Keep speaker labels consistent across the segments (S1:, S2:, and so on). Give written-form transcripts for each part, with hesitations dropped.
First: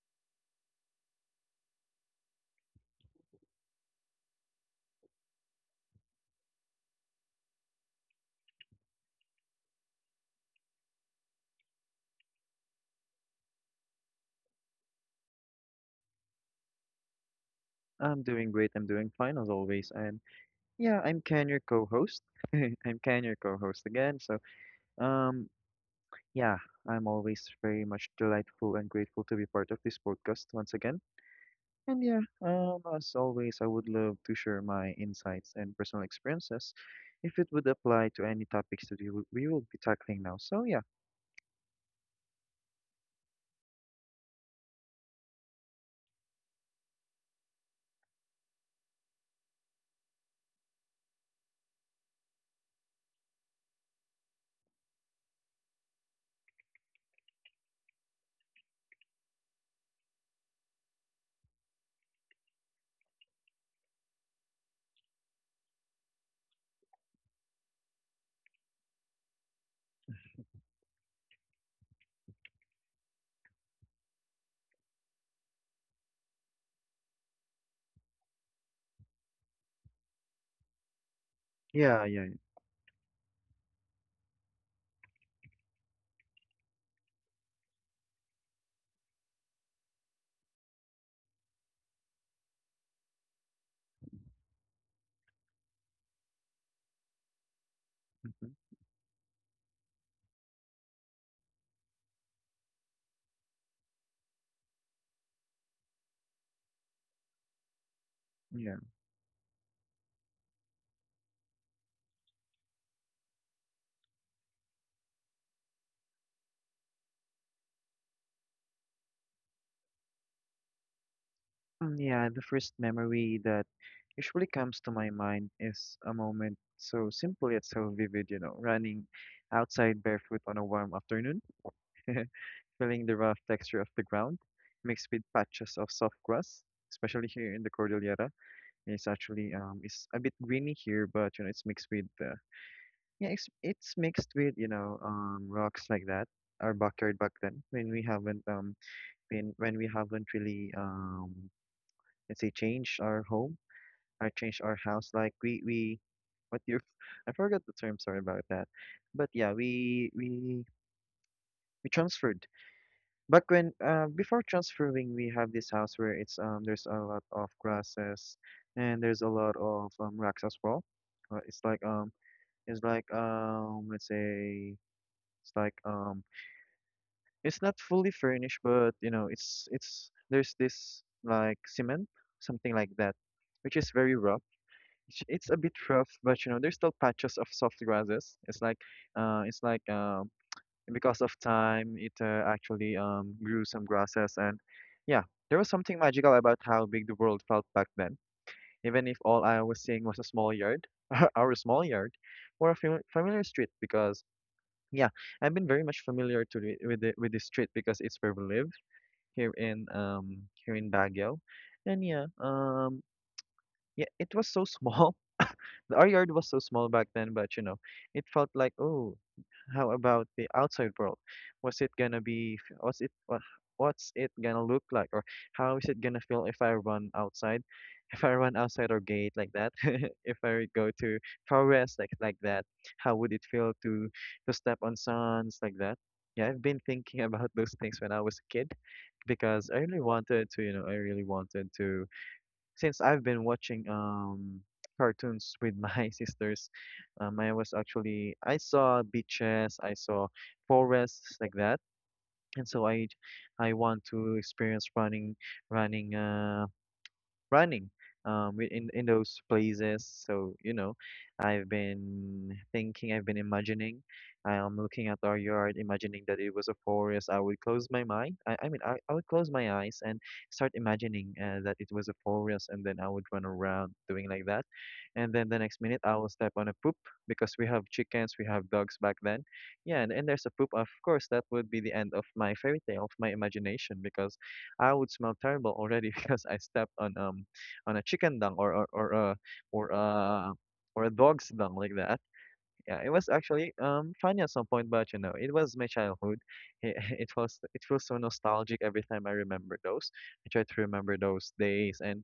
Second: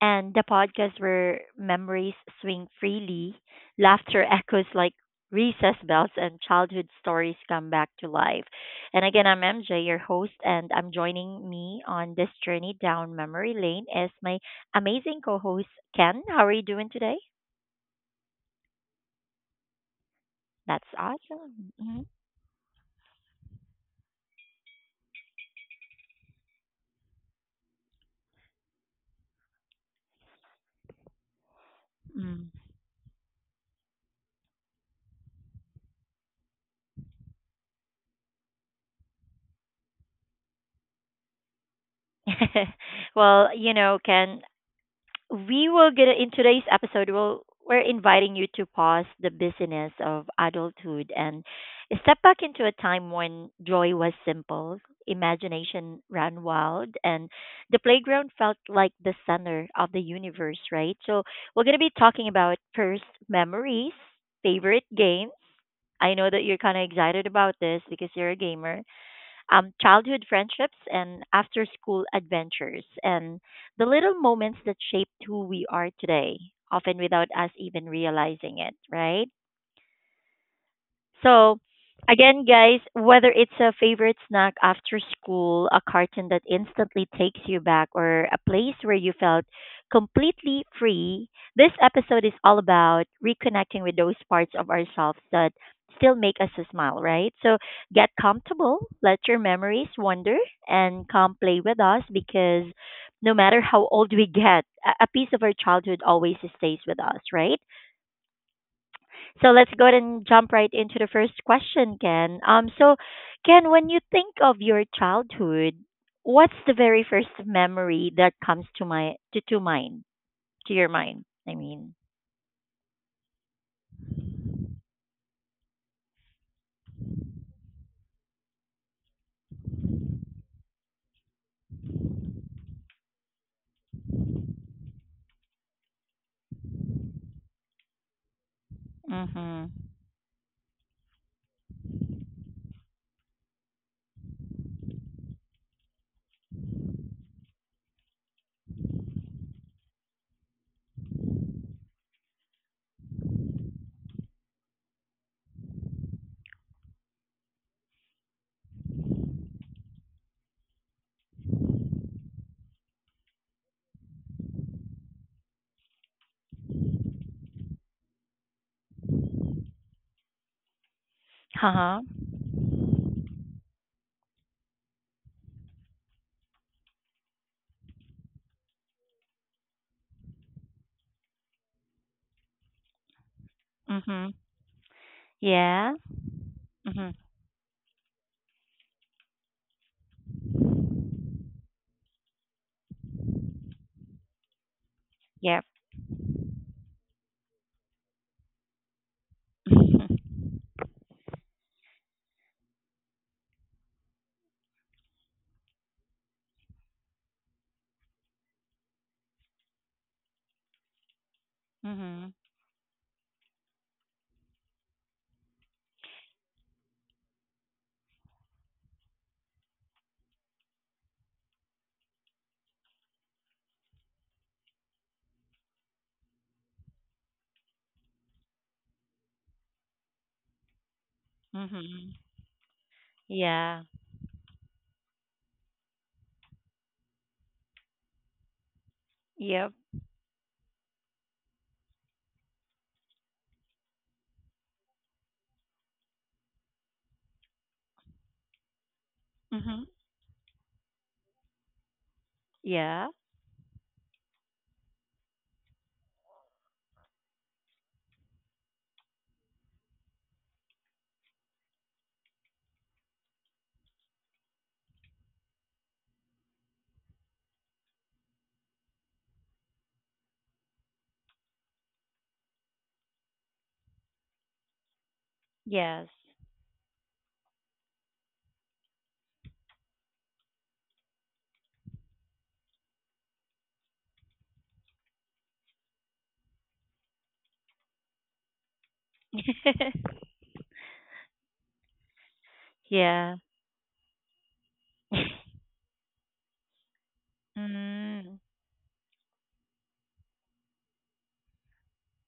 S1: And the podcast where memories swing freely, laughter echoes like recess bells, and childhood stories come back to life. And again, I'm MJ, your host, and I'm joining me on this journey down memory lane is my amazing co host, Ken. How are you doing today?
S2: I'm doing great. I'm doing fine as always. And
S1: That's
S2: yeah, I'm Ken, your
S1: awesome. Mhm.
S2: co-host. I'm Ken, your co-host again. So, um, yeah, I'm always very much delightful and grateful to be part of this podcast once again. And yeah,
S1: Mm.
S2: as always, I would love to share my insights and personal experiences if it would apply to any topics that we will be tackling now. So yeah,
S1: Well, you know, Ken. We will get in today's episode, we're inviting you to pause the busyness of adulthood and step back into a time when joy was simple, imagination ran wild, and the playground felt like the center of the universe, right? So we're going to be talking about first memories, favorite games. I know that you're kind of excited about this because you're a gamer. Childhood friendships and after school adventures, and the little moments that shaped who we are today, often without us even realizing it, right? So,
S2: yeah, yeah,
S1: again, guys, whether it's a favorite snack after school, a cartoon that instantly takes you back, or a place where you felt completely free, this episode is all about reconnecting with those parts of ourselves that still make us smile, right? So, get
S2: yeah.
S1: comfortable, let your memories wander, and come play with us because no matter how old we get, a piece of our childhood always stays with us, right?
S2: Mhm.
S1: So let's go ahead and jump right into the first question, Ken. So Ken, when you think of your childhood, what's the very first memory that comes to my to mind to your mind? I mean,
S2: Yeah, the first memory that usually comes to my mind is a moment so simple yet so vivid, you know, running outside barefoot on a warm afternoon, feeling the rough texture of the ground, mixed with patches of soft grass, especially here in the Cordillera. It's actually
S1: mhm,
S2: it's a bit greeny here, but you know, it's mixed with yeah, it's mixed with, you know, rocks like that. Our backyard back then when we haven't really let's say change our home I changed our house. Like we, what you, I forgot the term. Sorry about that. But yeah, we transferred. But when before transferring, we have this house where it's there's a lot of grasses and there's a lot of rocks as well. Uh, it's like
S1: haha,
S2: um it's like let's say it's like It's not fully furnished, but you know it's there's this like cement something like that, which is very
S1: mhm,
S2: rough. It's a bit
S1: yeah,
S2: rough, but you know, there's still
S1: mhm,
S2: patches of soft grasses. It's like Because of time, it actually grew some grasses, and yeah, there
S1: yep,
S2: was something magical about how big the world felt back then. Even if all I was seeing
S1: mhm,
S2: was a small yard, our small yard, or a familiar street, because yeah, I've been very much familiar to with with the street because it's where we live here in here in Baguio, and
S1: mhm,
S2: yeah, it was so small. Our yard was so small back then, but you know, it felt like, oh, how about the outside world? Was it gonna be, f- was it, wha- What's it gonna look like? Or how is it gonna feel if I run outside? If I run outside our gate like that, if I go to forest
S1: mhm,
S2: like that, how would it feel
S1: yeah,
S2: to step on sands like that? Yeah, I've been thinking about those things when I was a kid because
S1: yep,
S2: I really wanted to, you know, I really wanted to since I've been watching cartoons with my sisters. I was actually I saw beaches,
S1: mhm,
S2: I saw forests like that, and
S1: yeah,
S2: I want to experience running uh running in those places. So you know, I've been imagining, I'm looking at our yard imagining that it was a forest. I would close my mind I mean I would close my eyes and start imagining that it was a forest, and then I would run around doing like that, and then the next minute
S1: yes,
S2: I will step on a poop because we have chickens, we have dogs back then. Yeah, and there's a poop. Of course that would be the end of my fairy tale, of my imagination, because I would smell terrible already because I stepped on a chicken dung or a or a or a dog's dung like that. Yeah, it was
S1: yeah,
S2: actually funny at some point, but you know, it was my childhood. It, it feels so
S1: mm,
S2: nostalgic every time I remember those. I try to remember those days, and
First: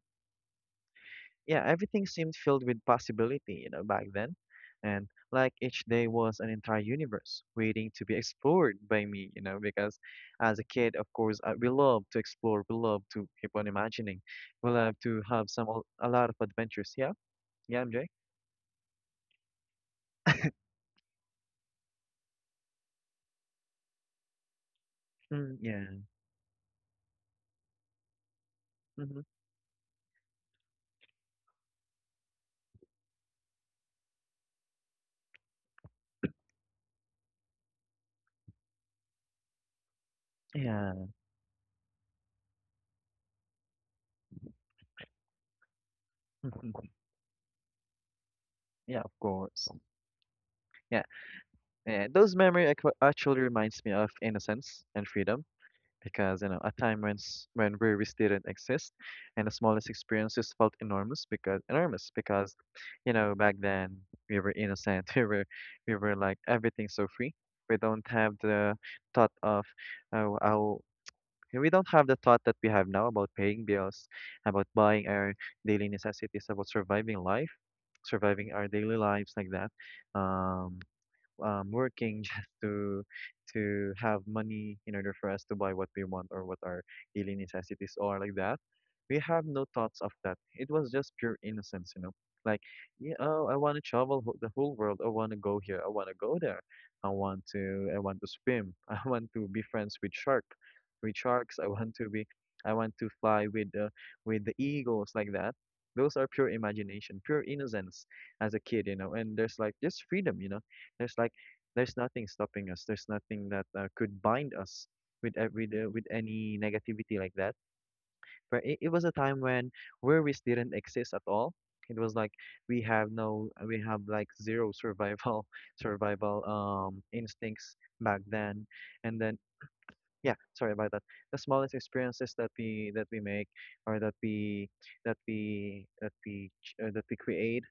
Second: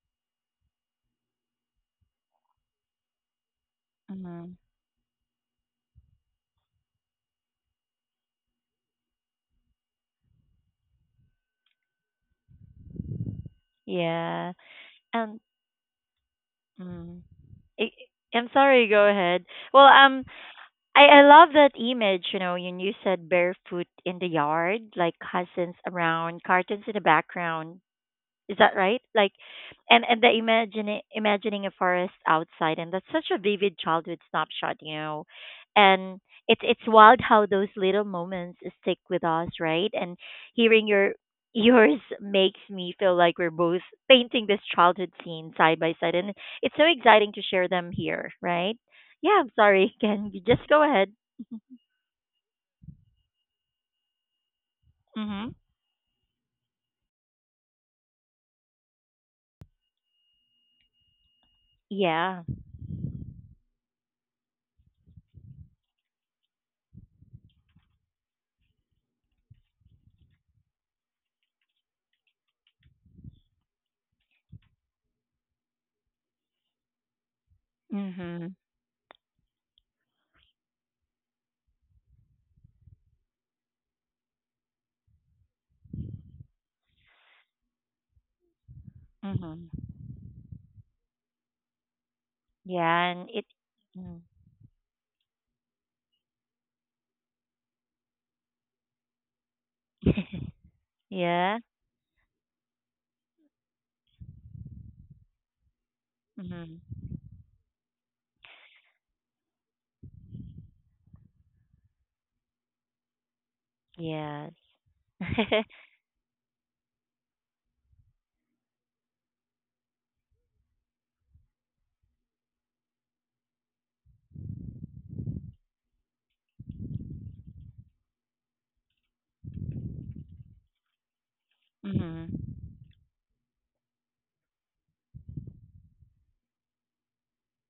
S2: yeah, everything seemed filled with possibility, you know, back then.
S1: mhm,
S2: And like each day was an entire universe waiting to be explored by me, you know, because as a kid, of course, we love to explore, we love to keep on imagining,
S1: yeah,
S2: we love to
S1: and.
S2: have a lot of adventures. Yeah,
S1: mm.
S2: yeah,
S1: I-
S2: MJ.
S1: I'm sorry, go ahead. Well, I love that image, you know, when you said barefoot in the yard, like
S2: Mm,
S1: cousins
S2: yeah,
S1: around, cartons in the background. Is that right?
S2: hmm,
S1: Like, and the imagining imagining a forest outside, and that's such a vivid childhood snapshot, you know. And it's wild how those little moments stick with us, right? And hearing
S2: yeah,
S1: your yours makes me feel like we're both painting this childhood scene side by side, and it's so exciting to share them here, right?
S2: yeah, of
S1: Yeah, I'm
S2: course.
S1: sorry, Ken. You just go
S2: Yeah,
S1: ahead.
S2: yeah. Actually reminds me of innocence and freedom,
S1: Mhm.
S2: because you know, a time when breweries didn't exist, and the smallest experiences felt enormous
S1: Yeah.
S2: because you know, back then we were innocent. We were like everything's so free. We don't have the thought of how we don't have the thought that we have now about paying bills, about buying our daily necessities, about surviving life, surviving
S1: Mhm.
S2: our daily lives like that. um Working just to have money in order for us to buy what we want or what our daily necessities are like that. We have no
S1: Mhm.
S2: thoughts of that. It was just pure innocence, you know. Like,
S1: Yeah,
S2: yeah,
S1: and it.
S2: oh, I want to
S1: Mm.
S2: travel the whole world. I want to go here. I want to go there. I want to. I want to swim. I want to be friends with shark, with sharks.
S1: yeah.
S2: I want to be. I want to fly with the eagles like that. Those are pure
S1: Mhm.
S2: imagination, pure innocence as a kid, you know. And there's like just freedom, you know, there's like there's nothing stopping us. There's nothing that could bind
S1: Yes.
S2: us with any negativity like that. Where it was a time when worries didn't exist at all. It was like we have no, we have like zero survival survival instincts back then. And then yeah, sorry about that. The smallest experiences
S1: mhm.
S2: that we make or that we that we create,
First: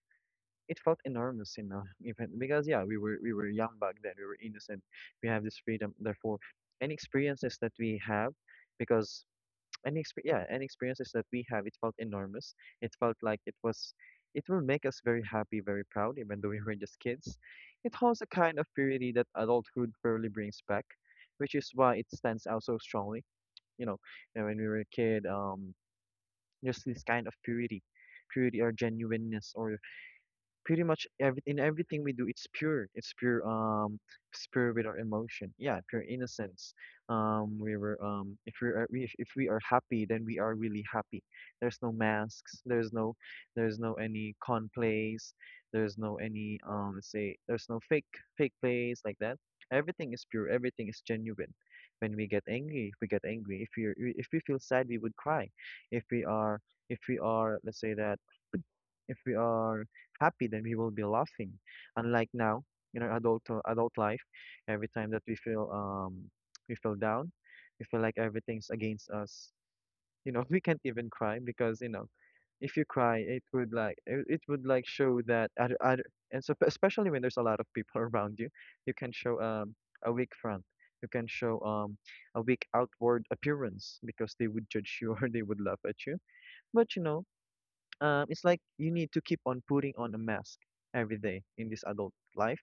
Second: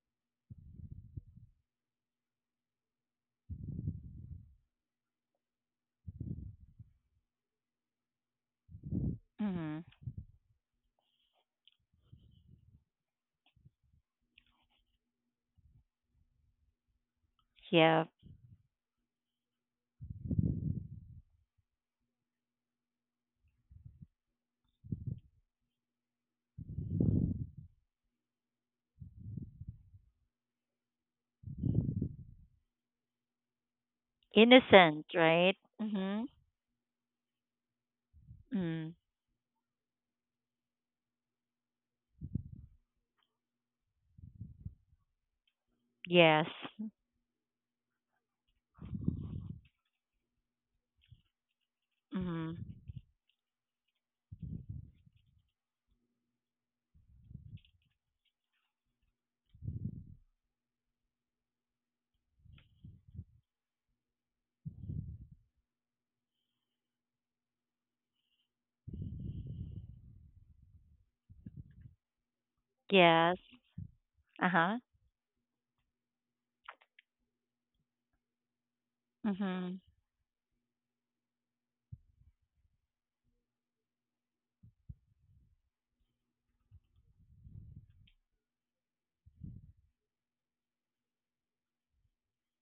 S2: it felt enormous, you know, even because yeah, we were young back then, we were innocent, we have this freedom. Therefore, any experiences that we have, because
S1: Mhm.
S2: yeah, any experiences that we have, it felt enormous. It felt like it will make us very happy, very proud, even though we were just kids. It
S1: Yeah.
S2: holds a kind of purity that adulthood fairly brings back, which is why it stands out so strongly. You know, and when we were a kid, just this kind of purity, purity or genuineness or pretty much everything we do, it's pure, it's pure, it's pure with our
S1: Innocent,
S2: emotion.
S1: right?
S2: Yeah, pure
S1: Mhm.
S2: innocence. We were If we are,
S1: Mm.
S2: if we are happy, then we are really happy. There's no masks, there's no any con plays, there's no
S1: Yes.
S2: any let's say there's no fake plays like that. Everything is pure, everything is genuine. When we get
S1: Mhm.
S2: angry, if we get angry, if we feel sad, we would cry. If we are if we are let's say that, if we are happy, then we will be laughing. Unlike now in our adult life, every time that we feel down, we feel like everything's against us. You know, we can't even cry because you know if you cry,
S1: Yes.
S2: it, it would
S1: Uh-huh.
S2: like show that other, other. And so especially when there's a lot of people around you, you can show
S1: Mhm.
S2: a weak front. You can show a weak outward appearance because they would judge you or they would laugh at you. But you know, it's like you need to keep on putting on a mask every day in this adult life.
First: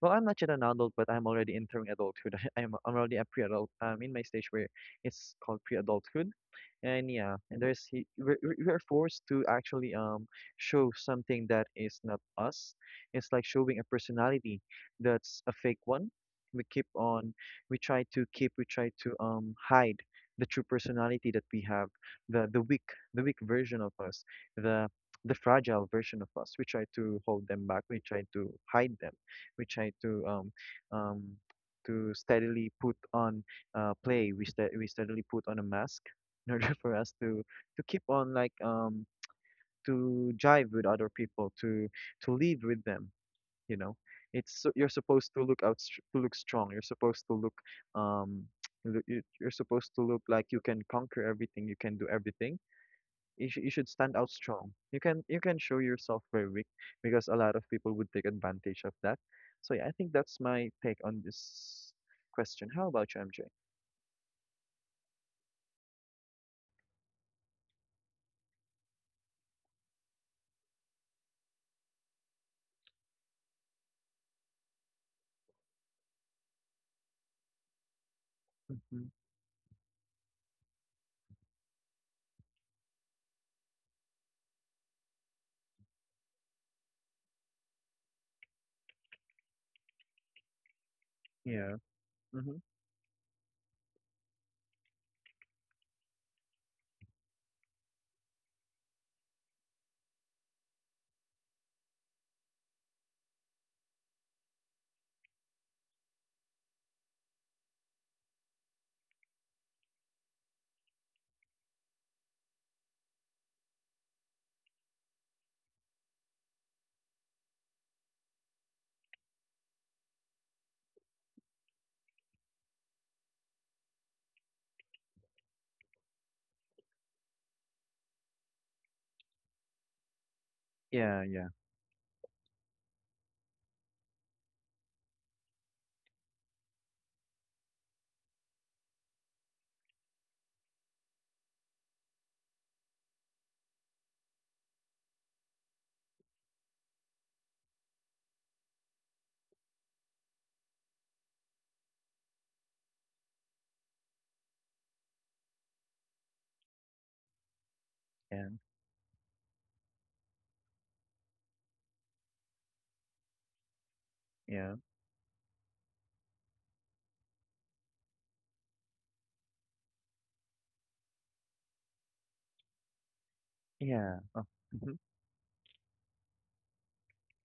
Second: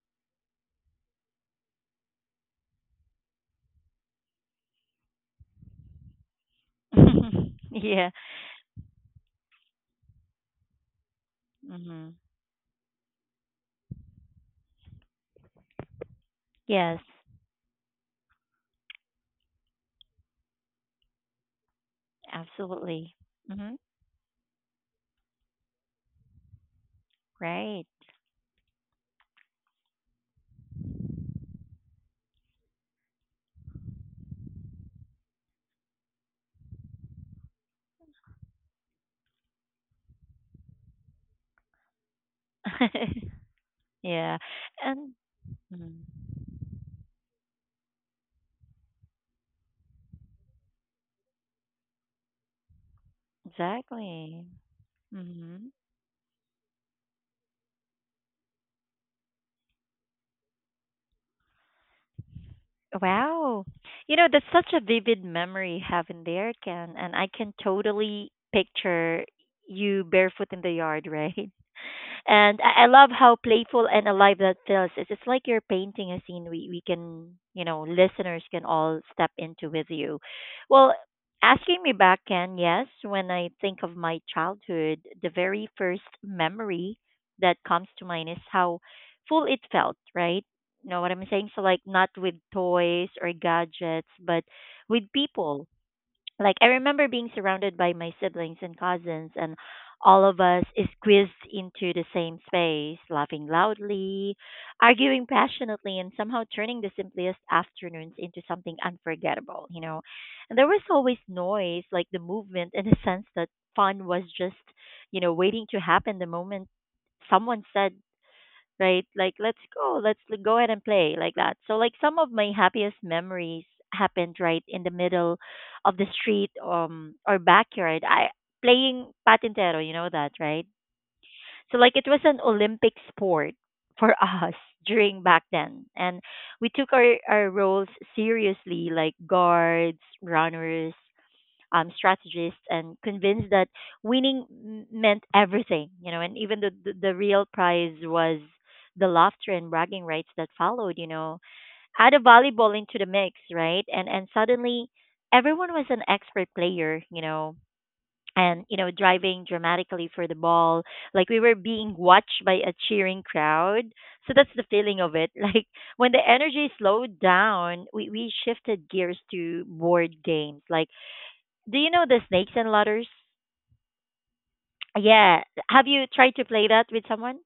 S2: Well, I'm not yet an adult, but I'm already entering adulthood. I'm already a pre-adult. I'm in my stage where it's called pre-adulthood, and yeah, and there's he-
S1: yeah.
S2: we're forced to actually show something that is
S1: Mhm.
S2: not us. It's like showing a personality that's a fake one. We keep
S1: Yes.
S2: on, we try to keep, We try to hide the true personality that we have, the the weak,
S1: Absolutely.
S2: the weak
S1: Mhm.
S2: version of us, the the fragile version of us. We try to hold them back.
S1: Right.
S2: We try to hide them. We try um, to steadily put on play. We steadily put on a mask in order for us to keep on to jive with other people, to live with them. You know,
S1: yeah.
S2: you're
S1: And
S2: supposed to
S1: mhm.
S2: to look strong. You're supposed to look um, you- you- you're supposed to look like you can conquer everything. You can do everything. You should stand out
S1: Exactly.
S2: strong. You can
S1: Mhm.
S2: show yourself very weak because a lot of people would take advantage of that. So yeah, I think that's my take on this question. How about you, MJ?
S1: Wow. You know, that's such a vivid memory having there, Ken. And I can totally picture you barefoot in the yard, right? And I love how playful and alive that feels. It's like you're painting a scene we can, you know, listeners can all
S2: Mm-hmm.
S1: step into with you. Well, asking me back, Ken, yes, when I think of my childhood, the very first memory that comes to mind is how full it felt, right? You know what I'm saying? So,
S2: Yeah.
S1: like, not with
S2: Mm-hmm.
S1: toys or gadgets, but with people, like I remember being surrounded by my siblings and cousins, and all of us squeezed into the same space, laughing loudly, arguing passionately, and somehow turning the simplest afternoons into something unforgettable, you know. And there was always noise, like the movement in a sense that fun was just, you know, waiting to happen the moment someone said, right? Like, let's go ahead and play, like that. So, like, some of my happiest memories happened right in the middle of the street or backyard. I playing patintero, you know that, right?
S2: Yeah. Yeah.
S1: So, like, it was an Olympic sport for us during back then, and we took our roles seriously, like guards, runners, strategists, and convinced that meant everything, you know, and even the real prize was the laughter and bragging rights that followed, you know. Add a volleyball into the mix, right? And suddenly everyone was an expert player, you know,
S2: Yeah.
S1: and you know, driving dramatically for the ball. Like we were being watched by a cheering crowd. So that's the
S2: Yeah.
S1: feeling of it. Like when the energy slowed down, we shifted gears to board games. Like do you know the Snakes and Ladders?
S2: Yeah. Oh. Mm-hmm.
S1: Yeah. Have you tried to play that with someone?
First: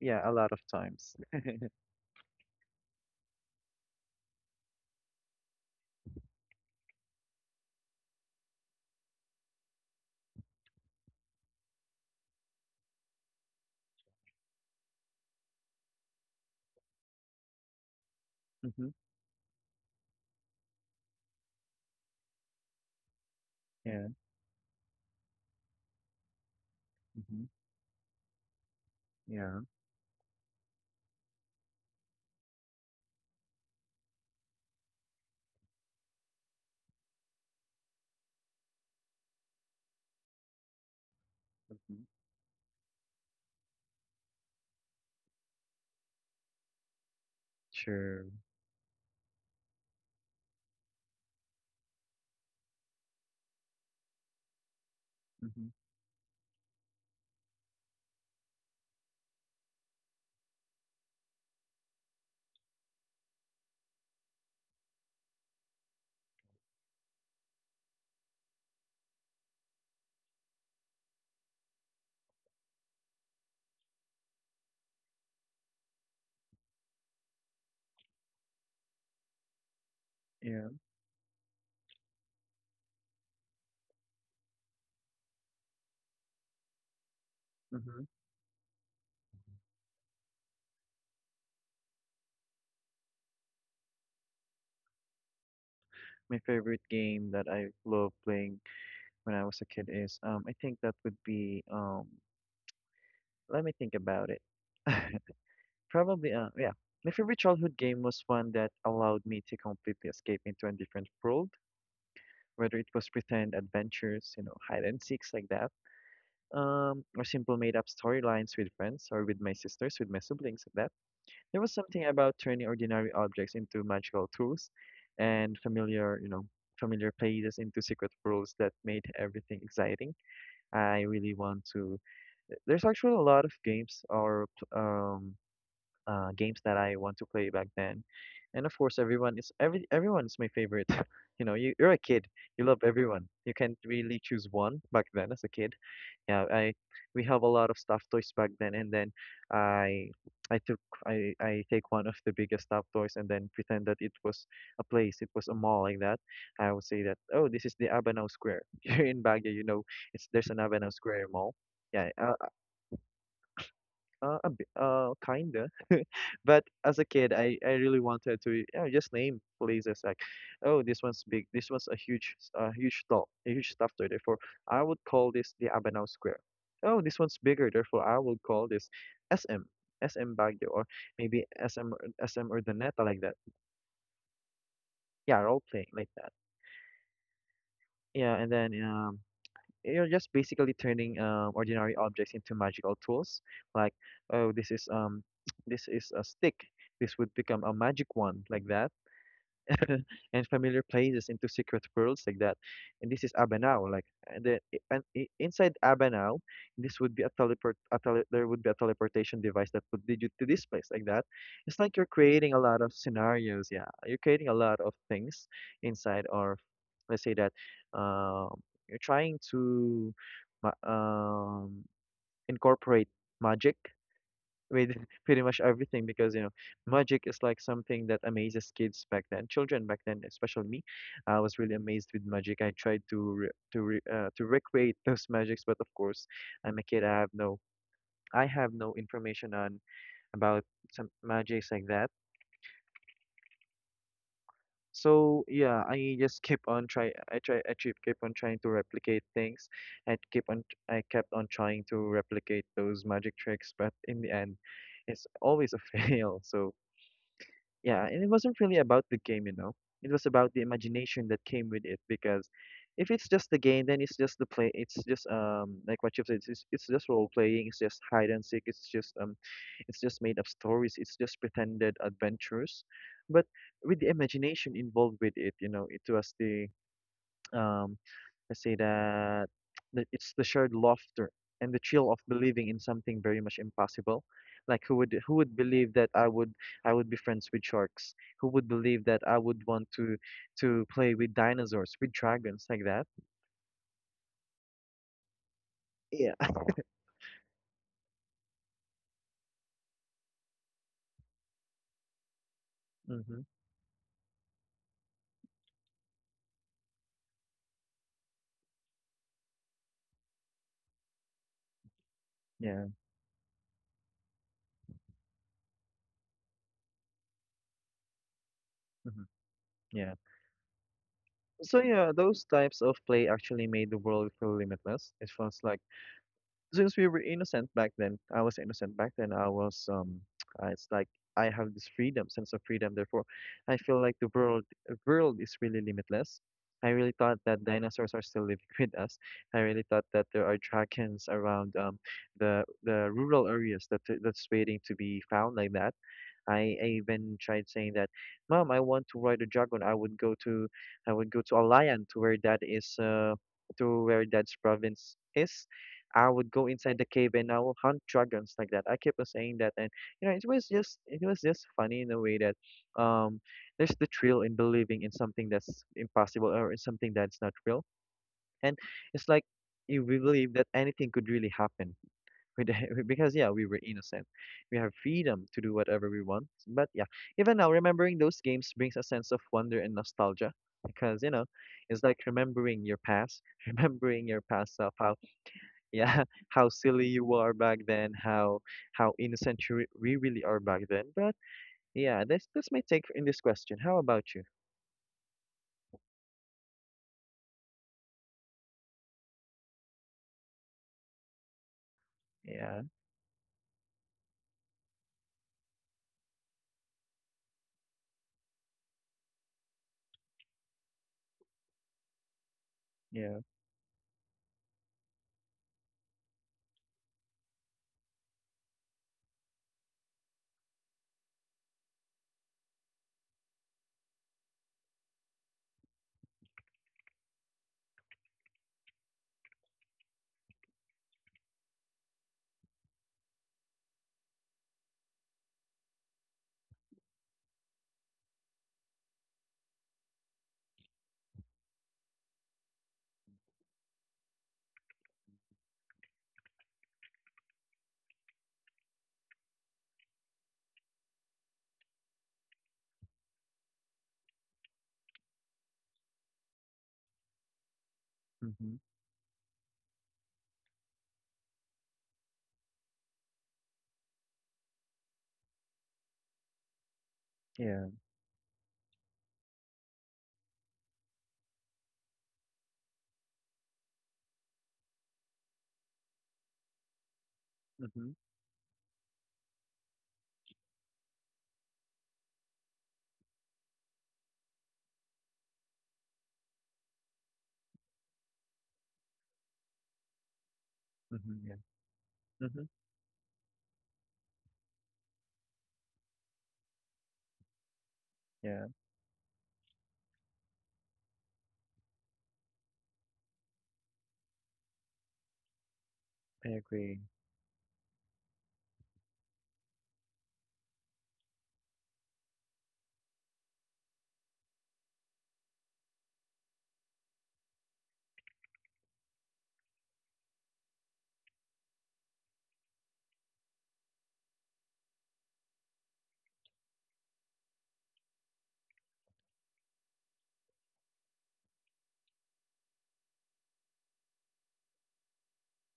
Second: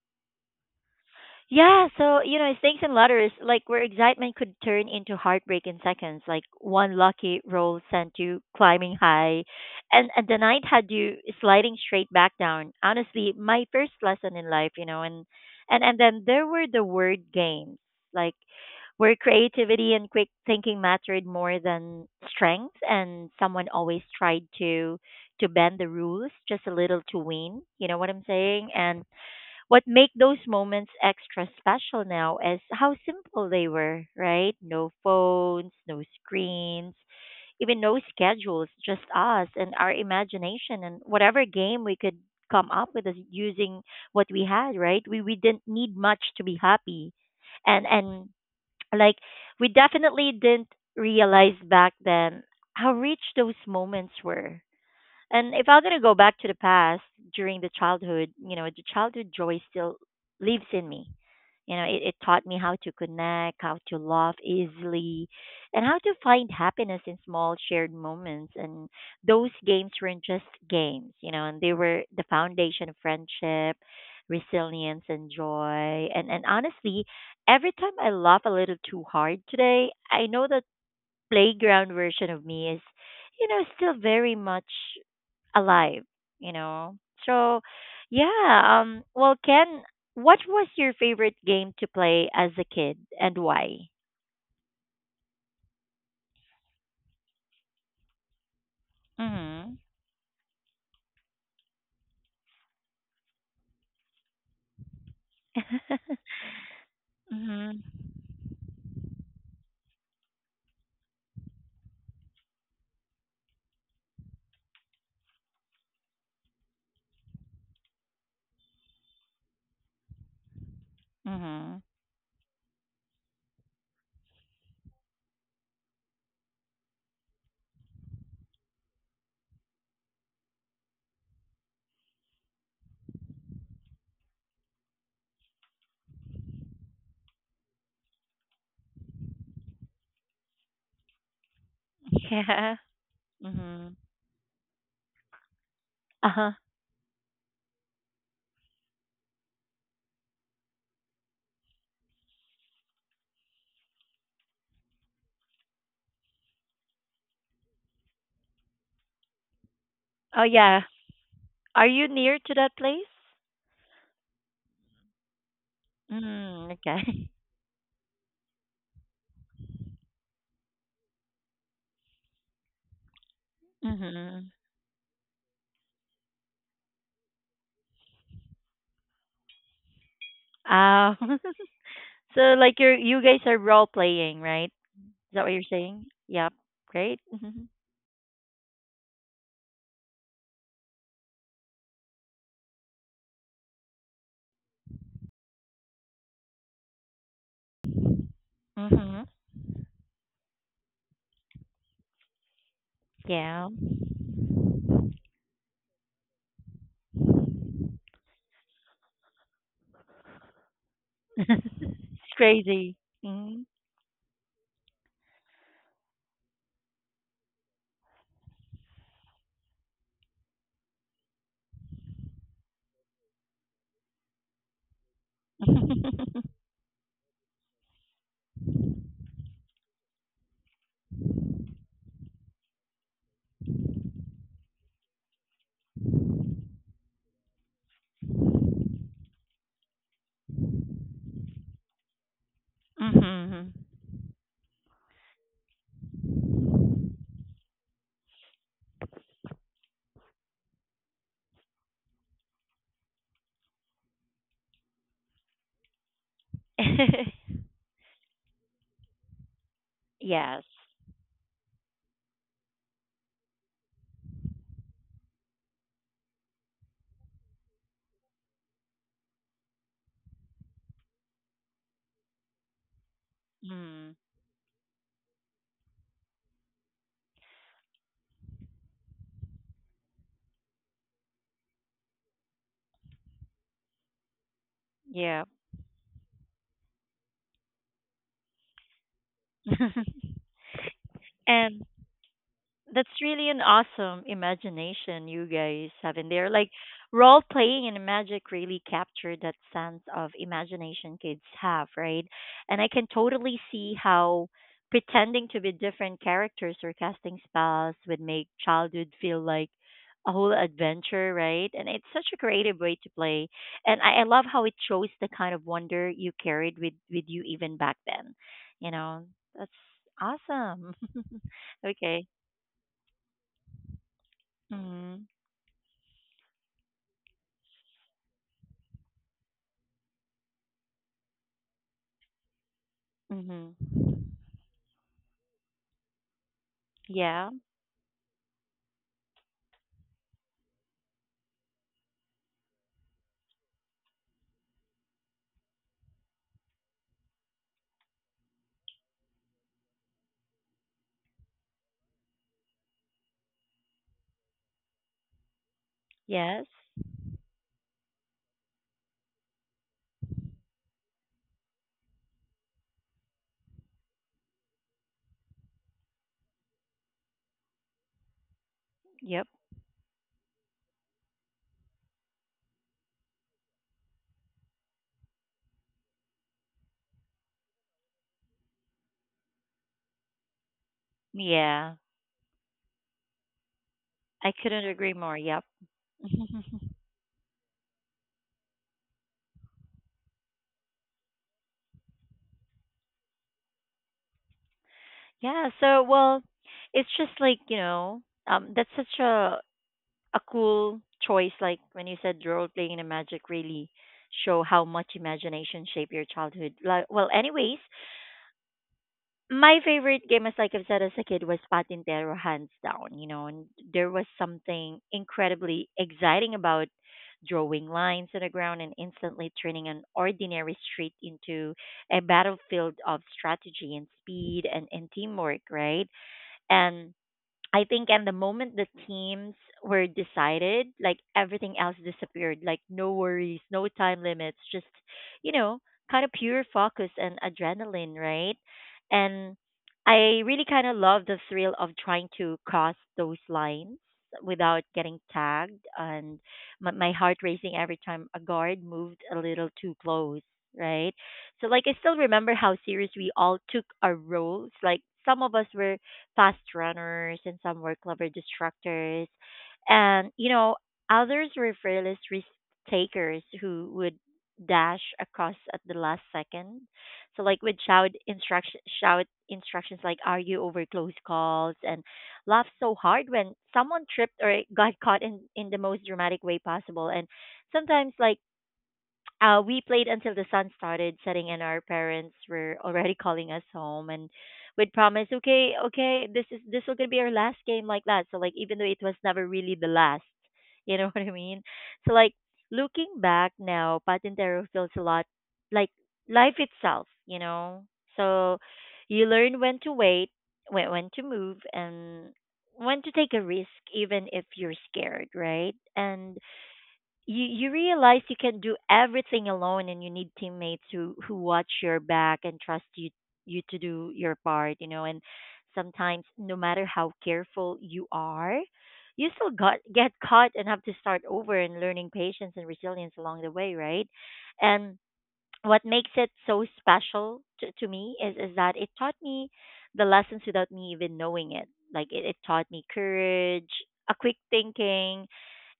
S2: Yeah. A lot of times.
S1: Yeah, so you know, snakes and ladders, like where excitement could turn into heartbreak in seconds. Like one lucky roll sent you climbing high, and the night had you sliding straight back down. Honestly, my first lesson in life, you know, and then there were the word games, like
S2: Mm-hmm.
S1: where creativity and quick thinking mattered more than strength, and someone always
S2: Yeah.
S1: tried to bend the rules just a little to
S2: Mm-hmm.
S1: win. You know what I'm saying? And
S2: Yeah.
S1: what make those moments extra special now is how simple they were, right? No phones, no screens, even no schedules, just us and our imagination and whatever game we
S2: Mm-hmm.
S1: could come up with us using what we had, right? We didn't need much to be happy.
S2: Sure.
S1: And like we definitely didn't realize back then how rich those moments were, and
S2: Mm-hmm.
S1: if I'm gonna go back to the past during the childhood, you know, the childhood joy still lives in me. You know, it taught me how to connect, how to laugh easily, and how to find happiness in small shared moments. And those games weren't just games, you know, and they were the foundation of friendship, resilience, and joy. And honestly, every time I laugh a little too hard today, I know that
S2: Yeah.
S1: playground version of me is, you know, still very much alive, you know. So,
S2: Mm-hmm.
S1: yeah, well, Ken, what was your favorite game to play as a kid and why?
S2: My favorite game that I love playing when I was a
S1: Mhm.
S2: kid is I think that would be let me think about it. Probably, yeah. My favorite childhood
S1: mhm.
S2: game was one that allowed me to completely escape into a different world, whether it was pretend adventures, you know, hide and seeks like that, or simple made up storylines with friends or with my sisters, with my siblings like that. There was
S1: Mhm.
S2: something about turning ordinary objects into magical tools and familiar places into secret worlds that made everything exciting. I really want to. There's actually a lot of games or um games that I want to play back then. And of course, everyone is my favorite. You know, you're a kid, you
S1: Yeah.
S2: love everyone. You can't
S1: Mhm.
S2: really choose one back then as a kid. Yeah,
S1: Uh-huh.
S2: I we have a lot of stuffed toys back then, and then I I took I take one of the biggest stuffed toys and then pretend that it was a place, it was a mall like that. I would say that oh, this is the Abanao Square. Here in Baguio, you know, it's
S1: Oh
S2: there's an
S1: yeah.
S2: Abanao Square mall.
S1: Are you
S2: Yeah,
S1: near to that place?
S2: kinda. But
S1: Mm,
S2: as a
S1: okay.
S2: kid, I really wanted to, you know, just name places like, oh, this one's big, this one's a huge stall, a huge stuffed toy. Therefore,
S1: Mhm.
S2: I would call this the Abanao Square. Oh, this one's bigger. Therefore, I would call this SM SM Baguio or
S1: Oh.
S2: maybe
S1: so
S2: SM
S1: like you are
S2: Urdaneta like
S1: you
S2: that.
S1: guys are role playing, right? Is
S2: Yeah,
S1: that what you're
S2: role playing
S1: saying?
S2: like that.
S1: Yep. Great. Mhm.
S2: Yeah, and then you're just basically turning ordinary objects into magical tools. Like, oh, this is this is a stick. This would become a magic wand like that.
S1: Mhm.
S2: And familiar places into secret worlds like that. And this is
S1: Yeah.
S2: Abanao, like and then I- and I- inside Abanao, this would be a teleport. There would be a teleportation device that would lead you to this place like that. It's like you're
S1: it's
S2: creating a lot of
S1: crazy. Mm.
S2: scenarios. Yeah, you're creating a lot of things inside, or let's say that um, you're trying to ma- um, incorporate magic with pretty much everything, because you know magic is like something that amazes kids back then, children back then, especially me. I was really amazed with magic. I tried to recreate those magics, but of course I'm a kid. I have no information on about some magics like that.
S1: Hmm.
S2: So yeah, I just keep on try I keep keep on trying to replicate things and keep on I kept on trying to replicate those magic tricks, but in the end it's always a fail. So yeah, and it wasn't really about the game, you know. It was about the
S1: yes.
S2: imagination that came with it, because if it's just the game, then it's just the play. It's just like what you've said. It's just role playing. It's just hide and seek. It's just made up stories. It's just pretended adventures, but with the
S1: Mm.
S2: imagination involved with it, you know, it was the um, let's say that it's the shared laughter and the thrill of believing in something very much impossible. Like who
S1: Yeah.
S2: would believe that I would be friends with sharks? Who would believe that I would want to play with
S1: and
S2: dinosaurs, with dragons like that?
S1: that's really an awesome imagination you guys have in
S2: Yeah.
S1: there. Like role playing and magic really capture that sense of imagination kids have, right? And I can
S2: Mm-hmm.
S1: totally see how pretending to be different characters or casting spells would make childhood feel like a whole adventure, right? And it's such a creative
S2: Yeah.
S1: way to play. And I love how it shows the kind of wonder you carried with you even back then. You know,
S2: Mm-hmm.
S1: that's
S2: Yeah.
S1: awesome.
S2: So yeah,
S1: okay.
S2: those types of play actually made the world feel limitless.
S1: Mhm.
S2: It feels like since we were innocent back then, I was innocent back then. I was it's like I have this freedom, sense of freedom. Therefore,
S1: Mhm.
S2: I feel like the world is really limitless. I really thought
S1: Yeah.
S2: that dinosaurs are still living with us. I really thought that there are dragons around the rural areas that that's waiting to be found like that. I even tried saying that, Mom, I want to ride a dragon. I would go to Alayan to where that is to where dad's province is. I would
S1: Yes.
S2: go inside the cave and I will hunt dragons like that. I kept on saying that. And you know, it was just funny in a way that um there's the thrill in believing in something that's impossible or in something that's not real. And it's like
S1: Yep.
S2: you believe that anything could really happen. We did, because yeah, we were innocent. We have freedom to do whatever we want. But yeah, even now, remembering those games brings a sense of wonder and nostalgia, because you know,
S1: Yeah.
S2: it's like remembering your past, remembering your
S1: I
S2: past
S1: couldn't
S2: self,
S1: agree
S2: how
S1: more. Yep.
S2: yeah, how silly you were back then, how innocent we really are back then. But yeah, that's my take in this question. How about you?
S1: yeah. So, well, it's just like you know, that's such a cool choice. Like when you said role
S2: Yeah,
S1: playing and magic really show how much imagination shape your childhood. Like, well, anyways, my favorite game, as like I've said as a kid, was Patintero, hands down. You
S2: yeah,
S1: know, and there was something incredibly exciting about drawing lines on the ground and instantly turning an ordinary street into a battlefield of strategy and speed and teamwork, right? And I think and the moment the teams were decided, like everything else disappeared, like no worries, no time limits, just you know, kind of pure focus and adrenaline, right? And I really kind of love the thrill of trying to cross those lines without getting tagged, and my heart racing every time a guard moved a little too close, right? So like I still remember how serious we all took our roles. Like some of us were fast runners, and some were clever
S2: mm-hmm,
S1: distractors. And, you know, others were fearless risk takers who would dash across at the last second. So like with
S2: yeah,
S1: shout instructions like are you over close calls, and laugh so hard when someone tripped or got caught in the most dramatic way possible. And
S2: mm-hmm,
S1: sometimes like we played until the sun started setting, and our parents were already calling us home, and we'd promise, okay, okay, this will gonna be our last game, like that. So like, even though it was never really the last, you know what I
S2: mm-hmm, yeah,
S1: mean? So like,
S2: mm-hmm,
S1: looking back now, Patintero feels a lot like life itself, you know. So
S2: yeah.
S1: you learn when to wait, when to move, and when to take a risk, even if you're scared, right? And
S2: I agree.
S1: you realize you can do everything alone and you need teammates who watch your back and trust you to do your part, you know. And sometimes no matter how careful you are, you still got get caught and have to start over and learning patience and resilience along the way, right? And what makes it so special to me is that it taught me the lessons without me even knowing it. Like it taught me courage, a quick thinking,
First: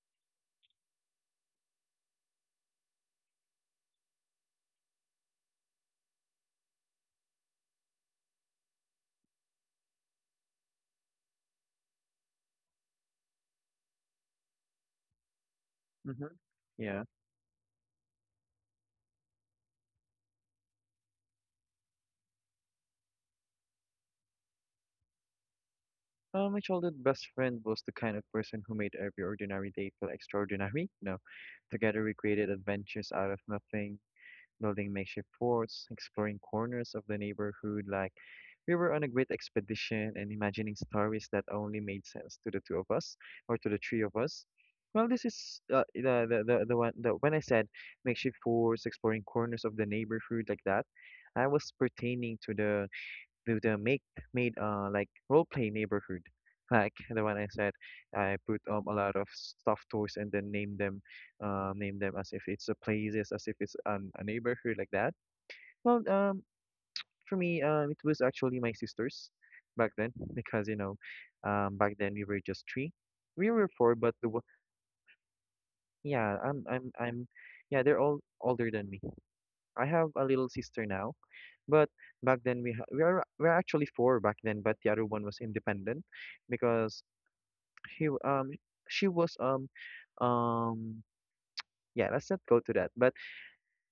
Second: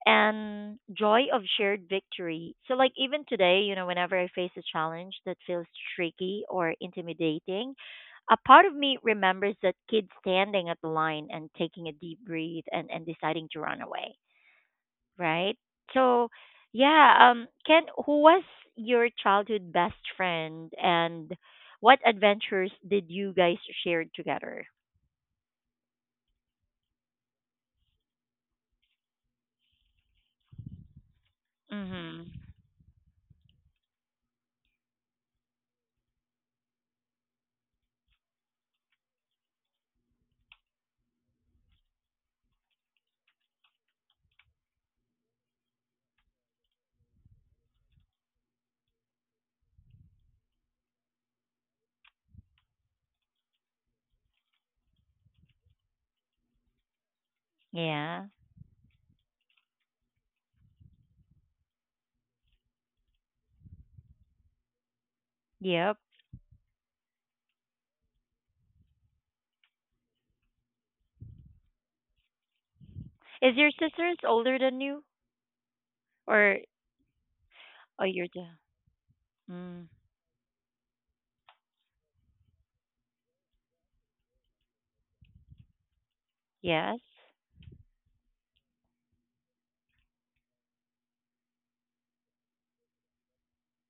S1: and joy of shared victory. So, like, even today, you know, whenever I face a challenge that feels tricky or intimidating, a part of me remembers that kid standing at the line and taking a deep breath and, deciding to run away, right? So,
S2: Mm-hmm, yeah.
S1: yeah, Ken, who was your childhood best friend and what adventures did you guys share together?
S2: My childhood best friend was the kind of person who made every ordinary day feel extraordinary. You know, together we created
S1: Mm-hmm.
S2: adventures out of nothing, building makeshift forts, exploring corners of the neighborhood like we were on a great expedition, and imagining stories that only made sense to the two of us or to the three of us. Well, this is the one, when I said makeshift forts, exploring corners of the neighborhood like that, I was pertaining to the with the make made like role play neighborhood. Like the one I said,
S1: Yeah.
S2: I put a lot of stuffed toys and then name them as if it's a places, as if a neighborhood like that.
S1: Yep.
S2: Well, for me, it was actually my sisters back then, because you know, back then we were just three, we
S1: Is
S2: were
S1: your
S2: four, but
S1: sisters older than you?
S2: yeah,
S1: Or,
S2: I'm yeah, they're
S1: oh,
S2: all
S1: you.
S2: older than me. I
S1: Mm.
S2: have a little sister now. But back then we are actually four back then, but the other one was independent
S1: Yes.
S2: because he w- um she was um yeah, let's not go to that. But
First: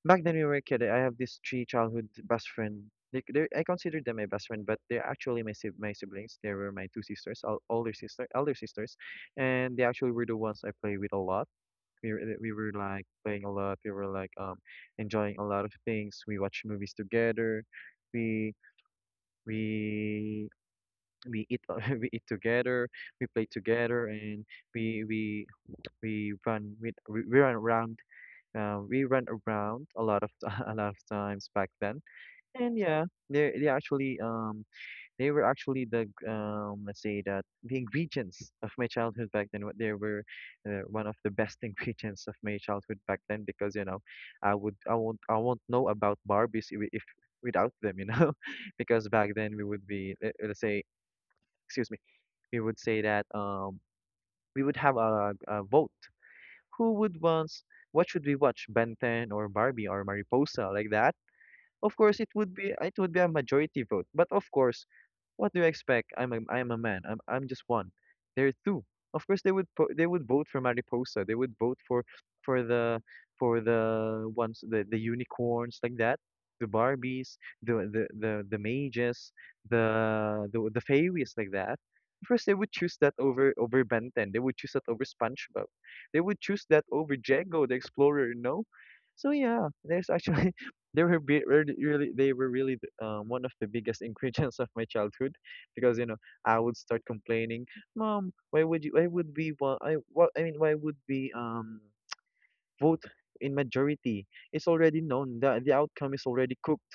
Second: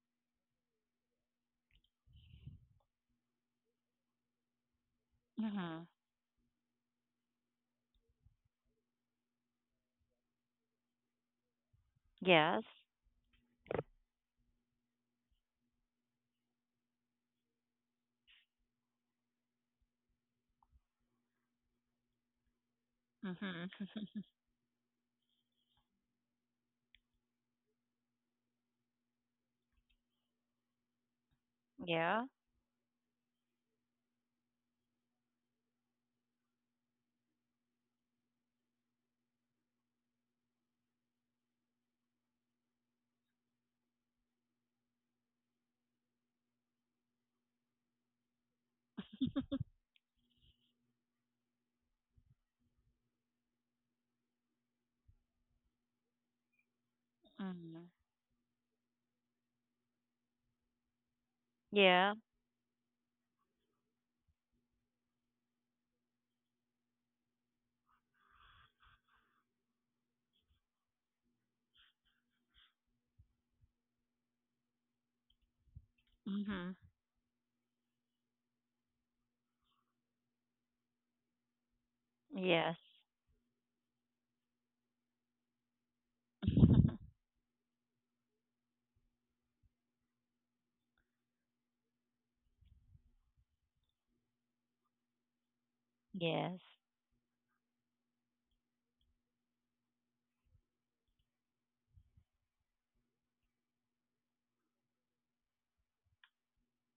S2: back then we were a kid. I have these three childhood best friend. I consider them my best friend, but they're actually
S1: Mhm.
S2: my siblings. They were my two sisters, older sister, elder sisters, and they actually were the ones I play with a lot. We
S1: Yes.
S2: were like playing a lot. We were like enjoying a lot of things. We watch movies together. We we we eat we eat together, we play
S1: Mhm.
S2: together, and we we we run we we we run around we run around a lot of a lot of times back then.
S1: Yeah.
S2: And yeah, they actually they were actually let's say that the ingredients of my childhood back then. What They were one of the best ingredients of my childhood back then, because you know I won't know about Barbies if without them, you know, because back then we would be let's say, excuse me, we would say that we would have a vote. Who would wants?
S1: Mhm.
S2: What should we watch? Ben 10 or Barbie or Mariposa like that? Of
S1: Yeah.
S2: course, it would be a majority vote. But of course, what do you expect? I'm a man. I'm just one. There are two. Of course, they would vote for Mariposa. They would vote for for the for the ones, the unicorns like that, the
S1: Mhm.
S2: Barbies, the mages, the fairies like that. Of course, they would
S1: Yes.
S2: choose that over Benten. They would choose that over SpongeBob. They would choose that over Jago the Explorer. No, so yeah, there's actually they were be- really, really- they were really th- one of the biggest ingredients of my childhood, because you know
S1: Yes.
S2: I would start complaining, Mom, why would you? Why would we want? I what? I mean, why would we vote in majority? It's already known. The outcome is already cooked.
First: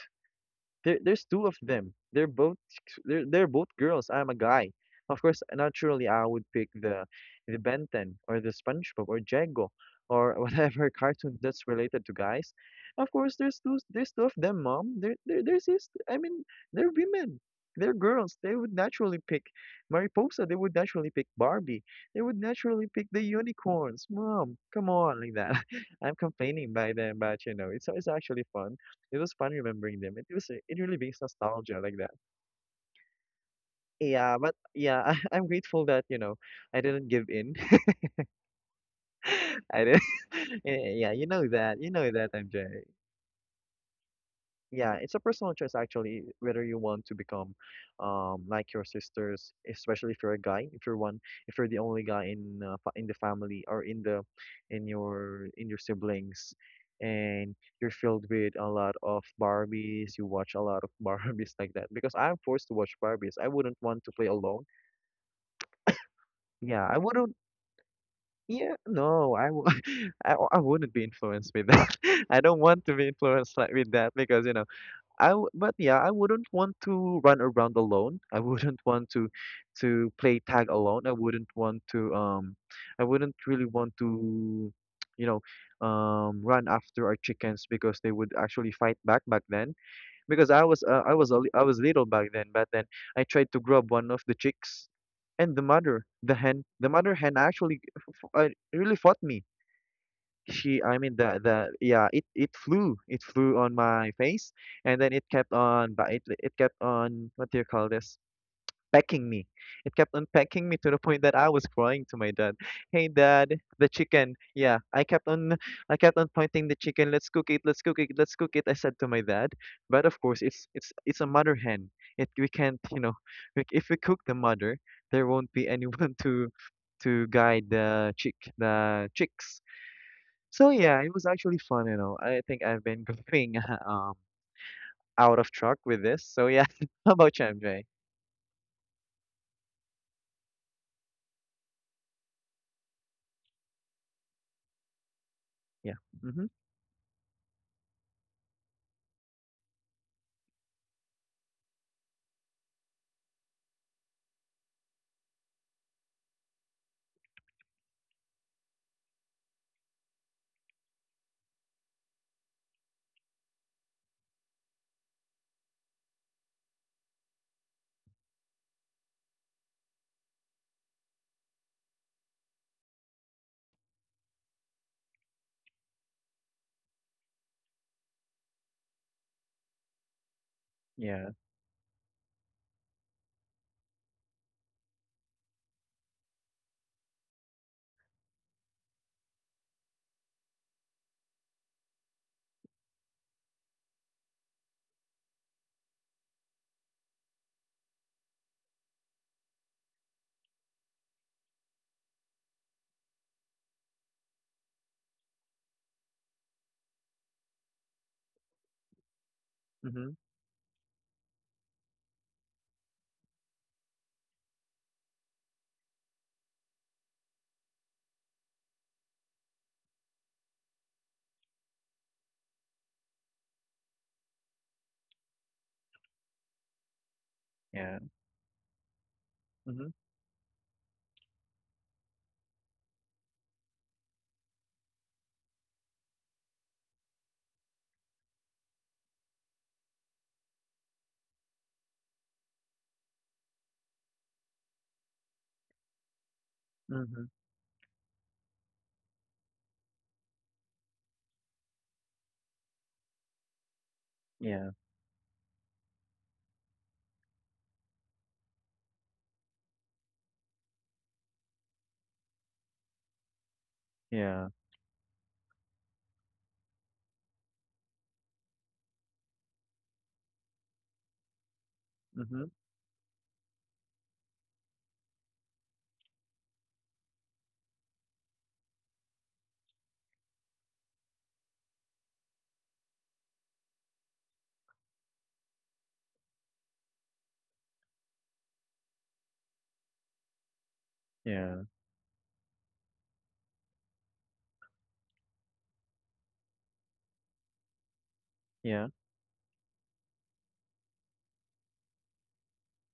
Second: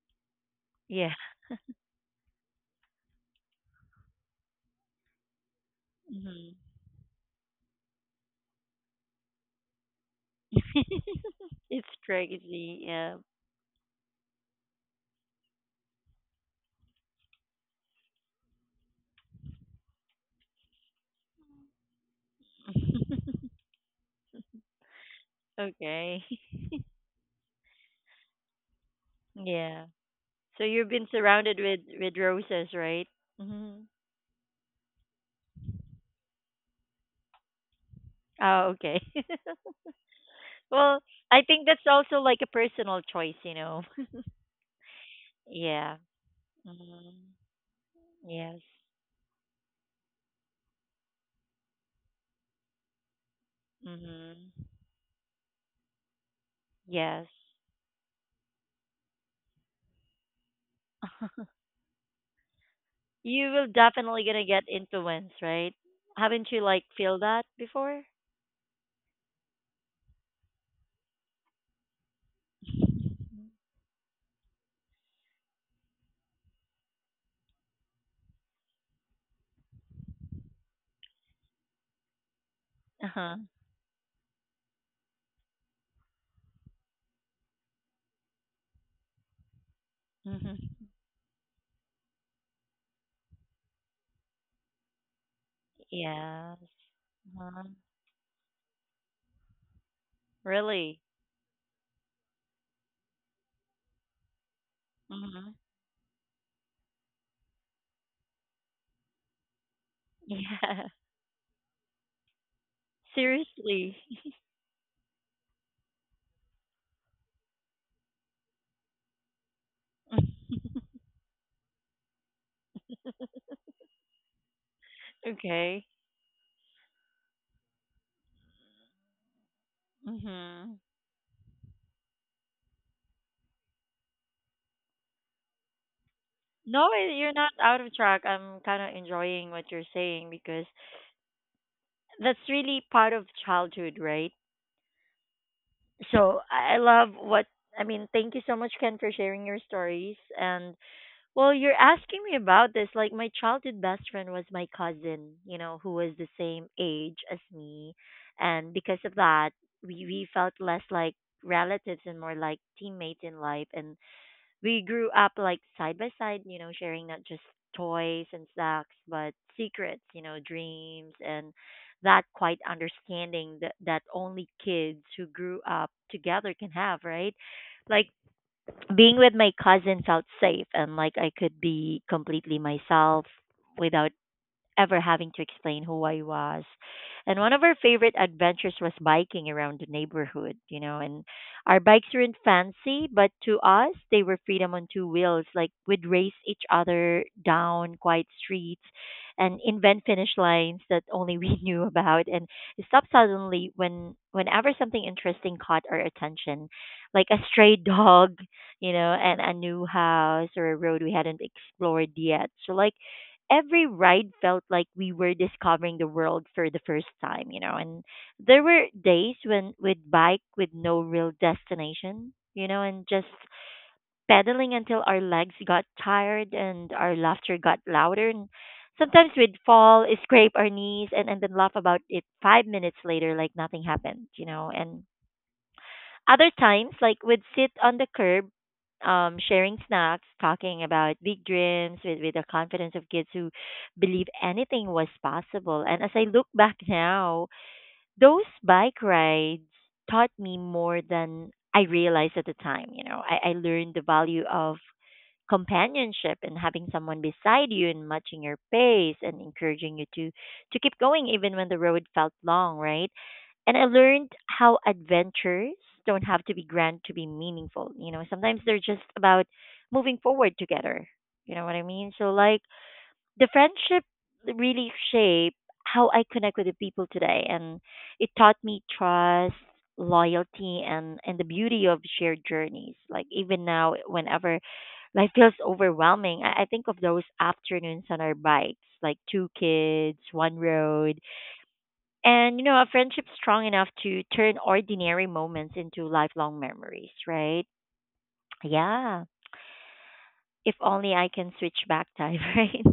S1: Yeah.
S2: There's two of them. They're both girls. I'm a guy. Of course, naturally, I would
S1: Mhm.
S2: pick the Ben 10 or the SpongeBob or Jango or whatever cartoon that's
S1: It's
S2: related to guys.
S1: crazy.
S2: Of
S1: Yeah.
S2: course, there's two of them, mom. They're sis. I mean, they're women. They're girls. They would naturally pick Mariposa. They would naturally pick Barbie. They would naturally pick the unicorns. Mom, come on, like that. I'm
S1: Okay.
S2: complaining by them, but it's actually fun. It was fun
S1: Yeah.
S2: remembering them. It was
S1: So
S2: it
S1: you've
S2: really
S1: been
S2: brings
S1: surrounded
S2: nostalgia
S1: with
S2: like that.
S1: roses, right? Mhm.
S2: Yeah, but yeah, I'm grateful that, I didn't give in.
S1: Oh, okay.
S2: I didn't.
S1: Well,
S2: Yeah, you
S1: I
S2: know
S1: think
S2: that.
S1: that's
S2: You know
S1: also
S2: that,
S1: like a
S2: MJ.
S1: personal choice, you know.
S2: Yeah, it's a personal choice
S1: Yeah.
S2: actually, whether you want to
S1: Mhm.
S2: become
S1: Yes.
S2: like your sisters, especially if you're a guy, if you're one, if you're the only guy in the family or in the
S1: Mhm.
S2: in your in your siblings,
S1: Yes.
S2: and you're filled with a lot of Barbies. You watch a lot of Barbies like that because I'm forced to watch Barbies. I
S1: You will
S2: wouldn't want to
S1: definitely
S2: play
S1: gonna
S2: alone.
S1: get influence, right? Haven't you
S2: Yeah,
S1: like
S2: I
S1: feel
S2: wouldn't
S1: that before?
S2: Yeah, no, I wouldn't be influenced with that. I don't want to be influenced like with that because, I w but yeah, I wouldn't want to run around alone. I wouldn't want to play tag alone. I wouldn't want to I
S1: Uh
S2: wouldn't
S1: huh.
S2: really want to you know run after our chickens because they would actually fight back back then because I
S1: Hmm.
S2: was I was little back then. But then I tried to grab one of the chicks, and the mother the
S1: Yes.
S2: hen the mother hen
S1: Uh-huh.
S2: actually really fought me. She I
S1: Really?
S2: mean, the yeah, it flew on my face. And then it kept
S1: Hmm.
S2: on, but it kept on, what do you call this, pecking me. It kept on pecking me
S1: Yeah.
S2: to the point that I was crying to my dad, hey dad, the
S1: Seriously.
S2: chicken, yeah, I kept on pointing the chicken, let's cook it, let's cook it, let's cook it, I said to my dad. But of course, it's a mother hen. It We can't, you know, if we cook the mother, there won't be
S1: Okay.
S2: anyone to guide the chicks. So
S1: Mm-hmm.
S2: yeah, it was actually fun. I think I've been going um out of track with this. So yeah,
S1: No,
S2: how
S1: you're
S2: about you,
S1: not out
S2: MJ?
S1: of track. I'm kind of enjoying what you're saying because that's really part of childhood, right?
S2: Yeah.
S1: So
S2: Mhm.
S1: I love what I mean. Thank you so much, Ken, for sharing your stories and well, you're asking me about this. Like, my childhood best friend was my cousin, you know, who was the same age as me. And because of that, we felt less like relatives and more like teammates in life. And we grew up like side by side, you know, sharing not just toys and snacks, but secrets, you know, dreams and that quite understanding that only kids who grew up together can have, right? Like, being with my cousins felt safe and like
S2: Yeah.
S1: I could be completely myself without ever having to explain who I was. And one of our favorite adventures was biking around the neighborhood, you know, and our bikes weren't fancy, but to us, they were freedom on two wheels. Like we'd race each other down quiet streets and invent finish lines that only we knew about and stop suddenly whenever something interesting caught our attention, like a stray dog, you know, and a new
S2: Mhm.
S1: house or a road we hadn't explored yet. So like every ride felt like we were discovering the world for the first time, you know. And there were days when we'd bike with no real destination, you know, and just pedaling until our legs got tired and our laughter got
S2: Yeah.
S1: louder. And sometimes we'd
S2: Mhm.
S1: fall, scrape our knees, and, then laugh about it 5 minutes later like nothing happened, you know. And other times, like we'd sit on the curb, sharing snacks, talking about big dreams with, the confidence of kids who believe anything was possible. And as I look back
S2: Mhm.
S1: now, those bike rides taught me more than I realized at the time. You know, I learned the value
S2: Yeah.
S1: of companionship and having someone beside you and matching your pace and encouraging you to keep going even when the road felt long, right? And I learned
S2: Yeah.
S1: how adventures don't have to be grand to be meaningful. You know, sometimes they're just about moving forward together. You know what I mean? So
S2: Mhm.
S1: like the friendship really shaped how I connect with the people today and it taught me trust, loyalty, and the beauty of shared journeys. Like even now whenever life feels overwhelming, I think of those afternoons on our bikes, like two kids, one road,
S2: Yeah.
S1: and you know, a friendship strong enough to turn ordinary moments into lifelong memories, right?
S2: Yeah.
S1: Yeah. If only I can switch back time, right?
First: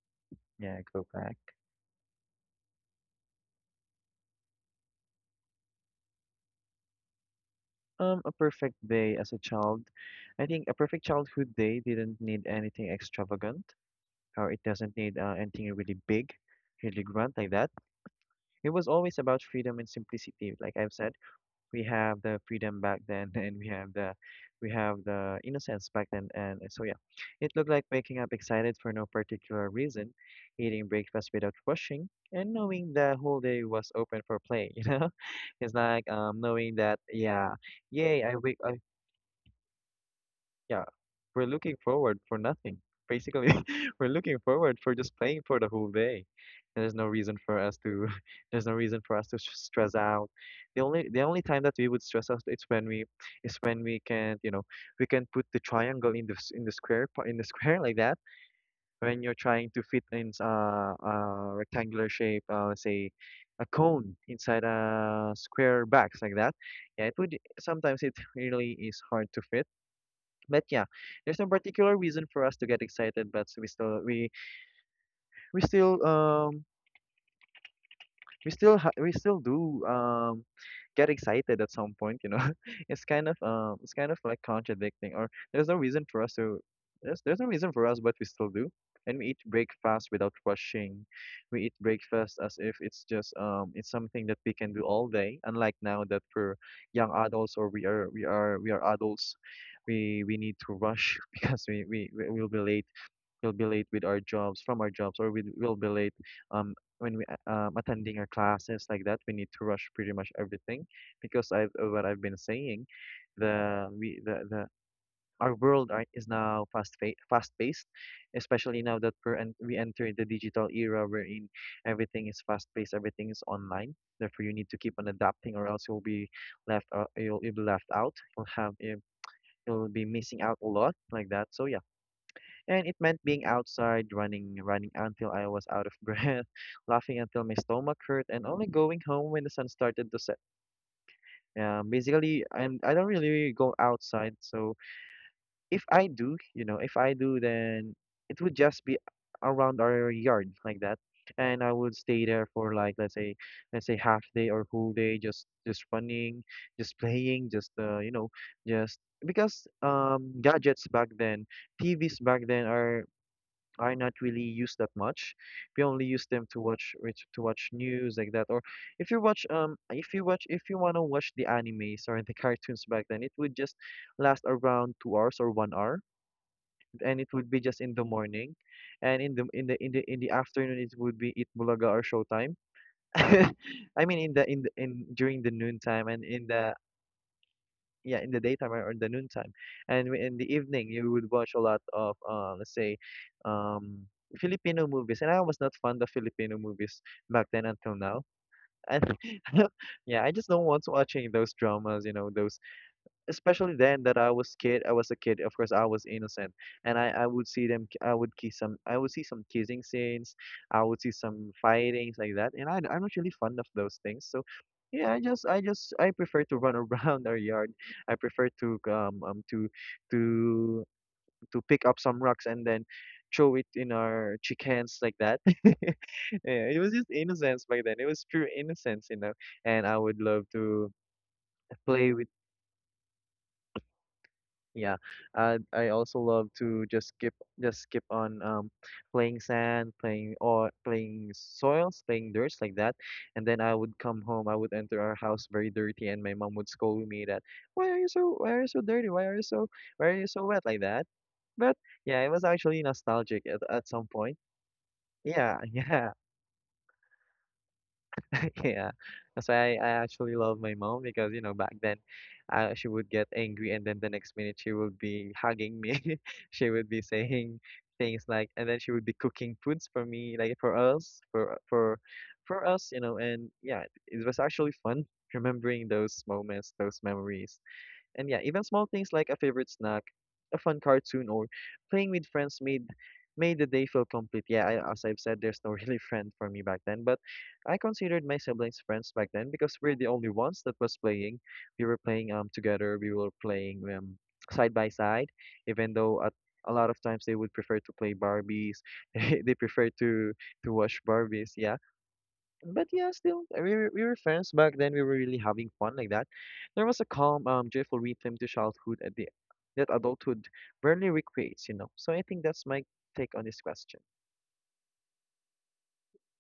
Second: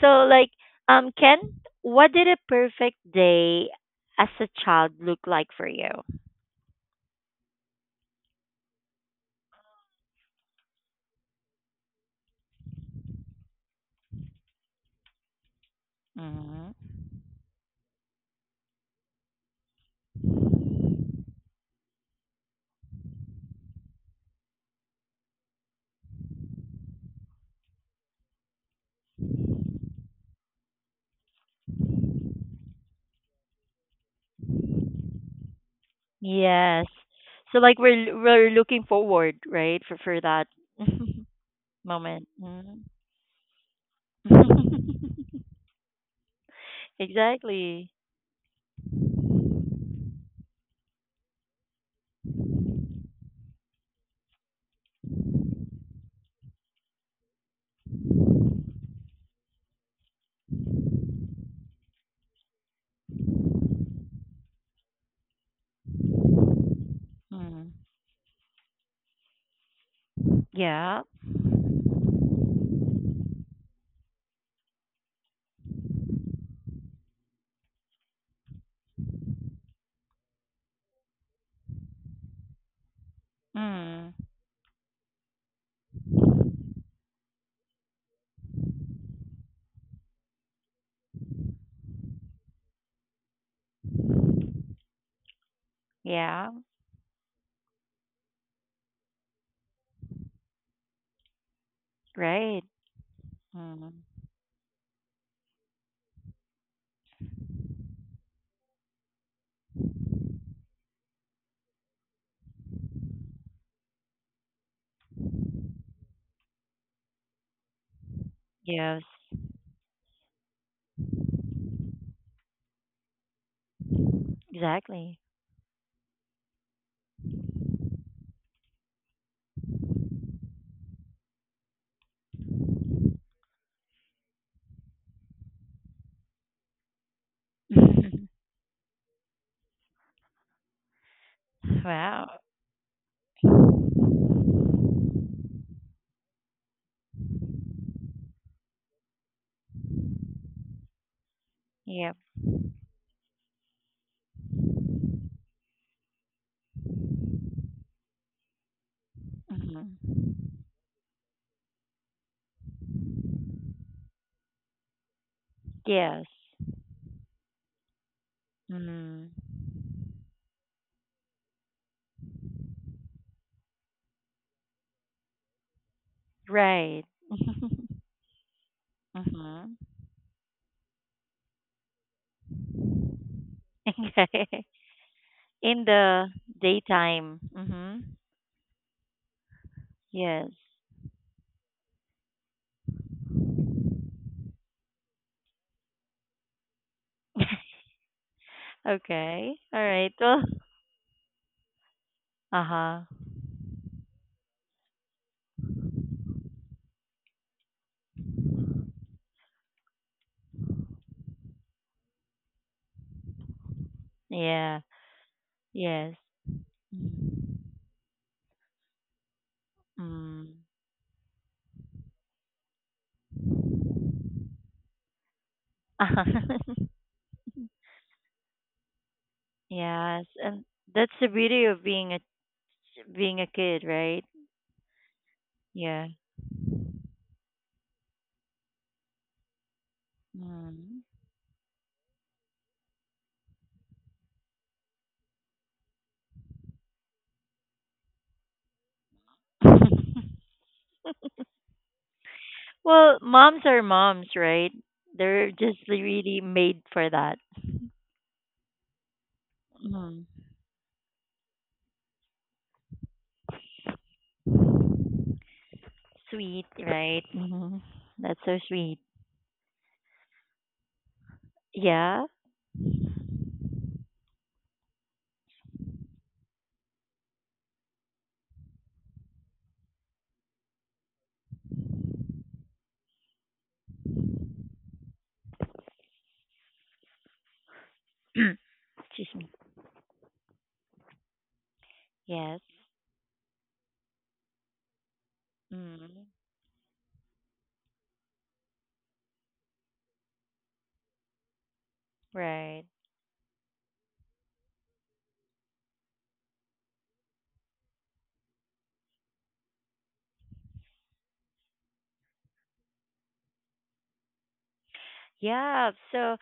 S1: So like
S2: Yeah. Go back.
S1: Ken, what did a perfect day as a child look like for you?
S2: A perfect day as a child. I think a perfect childhood day didn't need anything extravagant, or it doesn't need anything really big,
S1: Hmm.
S2: really grand like that. It was always about freedom and simplicity, like I've said. We have the freedom back then and we have the innocence back then. And so yeah, it looked like waking up excited for no particular reason, eating breakfast without rushing, and knowing the whole day was open for play. You know, it's like knowing
S1: Yes.
S2: that, yeah,
S1: So like we're
S2: yay I
S1: we're
S2: wake I
S1: looking forward, right, for that
S2: yeah, we're looking forward
S1: moment.
S2: for nothing.
S1: Mhm.
S2: Basically, we're looking forward for just playing for the whole day. And there's no reason for us
S1: Exactly.
S2: to, there's no reason for us to stress out. The only time that we would stress out, is when we can, you know, we can put the triangle in the in the square, like that. When you're trying to fit in a rectangular shape, let's say a cone inside a square box like that. Yeah, it would
S1: Mm.
S2: sometimes it really is hard to fit, but yeah,
S1: Yeah.
S2: there's no particular reason for us to get excited, but we still um we still do get excited at some point. It's kind
S1: Mm.
S2: of like contradicting, or there's no reason for us, but we still do. And we eat breakfast without rushing. We eat breakfast as if it's just it's something that we can do all day, unlike now that
S1: Yeah.
S2: we're young adults, or we are adults We need to rush because
S1: Right.
S2: we'll be late
S1: Mm.
S2: with our jobs from our jobs, or we will be late um when attending our classes like that. We need to rush pretty much everything because I've what I've been saying, the we the our world is now fast paced, especially now
S1: Yes,
S2: that we're we enter the digital era, wherein everything is fast paced, everything is online. Therefore, you need to keep on
S1: exactly.
S2: adapting, or else you'll be you'll be left out, you'll be missing out a lot like that. So yeah, and it meant being outside, running, running until I was out of breath, laughing until my stomach hurt, and only going home when the sun started to set.
S1: Wow.
S2: Basically, I don't really go outside. So if I do, you know, if I do, then it would just be around our yard like that. And I would
S1: Yep.
S2: stay there for like, let's say, half day or whole day, just running, just playing, just just because
S1: Hmm.
S2: gadgets back then, TVs back then are I not really use that much. We only
S1: Yes.
S2: use them to watch to watch news like that. Or if you
S1: Hmm.
S2: watch if you watch if you wanna watch the animes or the cartoons back then, it would just last around 2 hours or 1 hour,
S1: Right.
S2: and it would be just in the morning, and in the
S1: Hmm.
S2: in the in the in the afternoon it would be Eat Bulaga or Showtime. I mean, in the,
S1: Okay.
S2: in the in during the noon
S1: In
S2: time, and
S1: the
S2: in the,
S1: daytime. Hmm.
S2: yeah, in the daytime or in the noontime. And in the
S1: Yes.
S2: evening, you would watch a lot of let's say um Filipino movies, and I was not fond of Filipino movies back then until now. And
S1: Okay. All right.
S2: yeah, I
S1: Well.
S2: just don't want watching those dramas, you know, those,
S1: Uh huh.
S2: especially then that I was a kid. Of course, I was innocent, and I would see them. I would kiss some. I would see some kissing scenes. I would see some fightings like that, and I'm not really fond of those things. So
S1: Yeah.
S2: yeah, I
S1: Yes.
S2: prefer to run around our yard. I prefer to
S1: Mm-hmm.
S2: to to pick up some rocks and then throw it in our chickens like that. Yeah, it was just innocence back then. It was pure innocence. And I would
S1: Yes.
S2: love
S1: And
S2: to
S1: that's the beauty of being
S2: play
S1: a
S2: with
S1: being a kid, right?
S2: Yeah, I
S1: Yeah.
S2: also love to just skip on playing sand, playing, or playing soils, playing dirts like that. And then I would come home. I would enter our house very dirty, and my mom would scold me that, why are you so dirty? Why are
S1: Mm.
S2: you so wet like that? But yeah, it was actually
S1: Well,
S2: nostalgic
S1: moms are
S2: at some
S1: moms,
S2: point.
S1: right? They're
S2: Yeah,
S1: just
S2: yeah.
S1: really made for that.
S2: Yeah, that's why I
S1: Mm.
S2: actually love my mom because, back then, she would get angry and then the next minute she would be hugging me.
S1: Sweet,
S2: She would be
S1: right?
S2: saying
S1: Hmm.
S2: things
S1: That's
S2: like,
S1: so
S2: and then she
S1: sweet.
S2: would be cooking foods for me, like for us,
S1: Yeah.
S2: for us, you know. And yeah, it was actually fun remembering those moments, those memories. And yeah, even small things like a favorite snack, a fun cartoon, or playing with friends made the day feel complete. Yeah, as I've said, there's no really friend for me back then, but I considered my siblings friends
S1: Excuse
S2: back
S1: me.
S2: then because we're the only ones that was playing. We were playing
S1: Yes.
S2: together. We were playing side by side, even
S1: Mm.
S2: though at a lot of times they would prefer to play Barbies. They prefer to watch Barbies. Yeah,
S1: Right.
S2: but yeah, still, we were friends back then. We were really having fun like that. There was a calm, joyful rhythm to childhood that adulthood barely recreates, you know. So I think that's my take on this question.
S1: Yeah. So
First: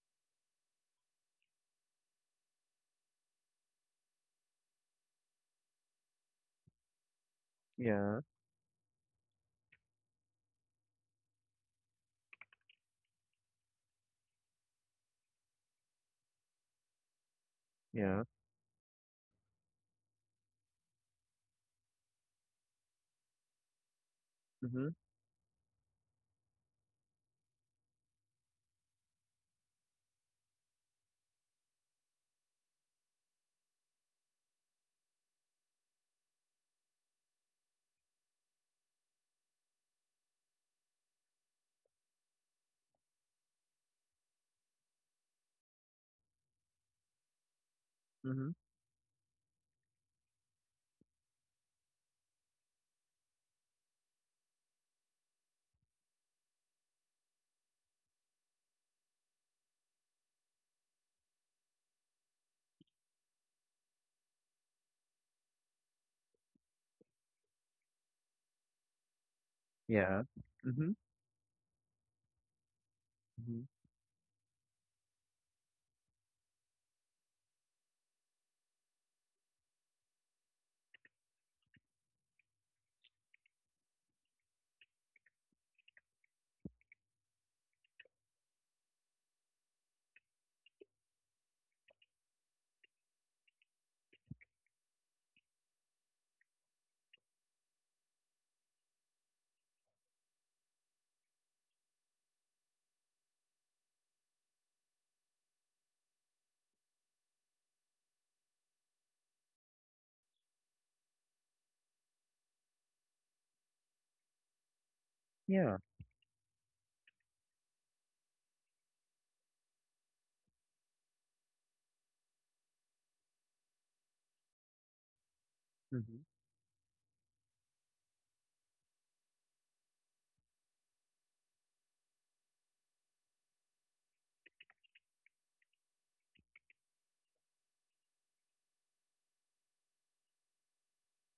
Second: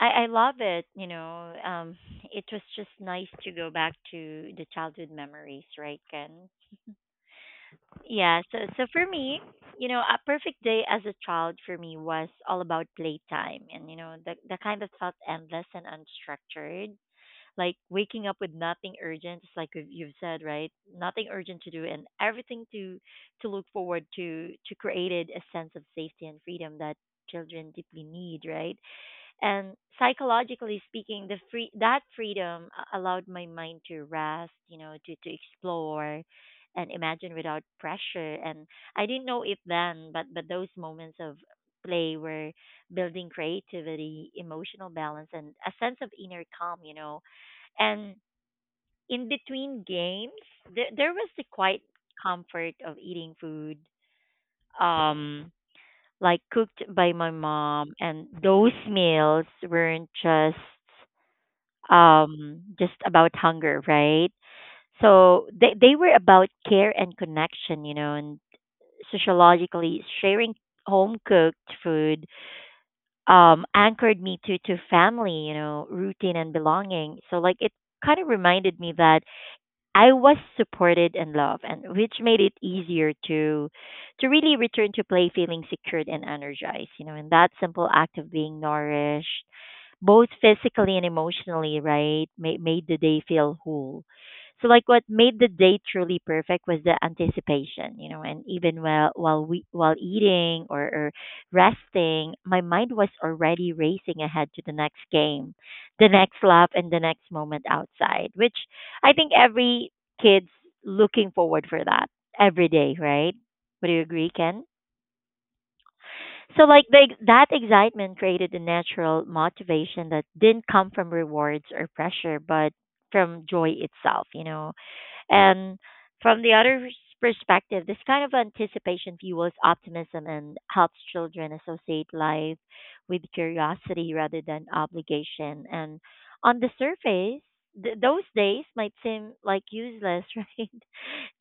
S1: I love it. You know, it was just nice to go back to the childhood memories, right, Ken?
S2: Yeah,
S1: Yeah, so for me, you know, a perfect day as a child for me was all about playtime, and you know, the kind that felt endless and unstructured. Like
S2: yeah,
S1: waking up with nothing urgent, just like you've said, right? Nothing urgent to do and everything to look forward to
S2: mm-hmm,
S1: created a sense of safety and freedom that children deeply need, right? And psychologically speaking, the free, that freedom allowed my mind to rest, you know, to explore and imagine without pressure. And I didn't know it then, but those moments of play were building creativity, emotional balance and a sense of inner calm, you know. And
S2: mm-hmm,
S1: in between games, there was the quiet comfort of eating food, um like cooked by my mom, and those meals weren't just about hunger, right? So they were about care and connection, you know. And sociologically
S2: yeah,
S1: sharing
S2: mm-hmm,
S1: home cooked food,
S2: mm-hmm,
S1: anchored me to family, you know, routine and belonging. So like it kind of reminded me that I was supported and loved, and which made it easier to really return to play feeling secured and energized, you know, and that simple act of being nourished both physically and emotionally, right, made the day feel whole. So, like, what made the day truly perfect was the anticipation, you know, and even while we while eating or, resting, my mind was already racing ahead to the next game, the next lap, and the next moment outside, which I think every kid's looking forward for that every day, right? Would you agree, Ken?
S2: yeah,
S1: So like that excitement created a natural motivation that didn't come from rewards or pressure, but from joy itself, you know. And
S2: mm-hmm,
S1: from the other's perspective, this kind of anticipation fuels optimism and helps children associate life with curiosity rather than obligation. And on the surface, those days might seem like useless, right?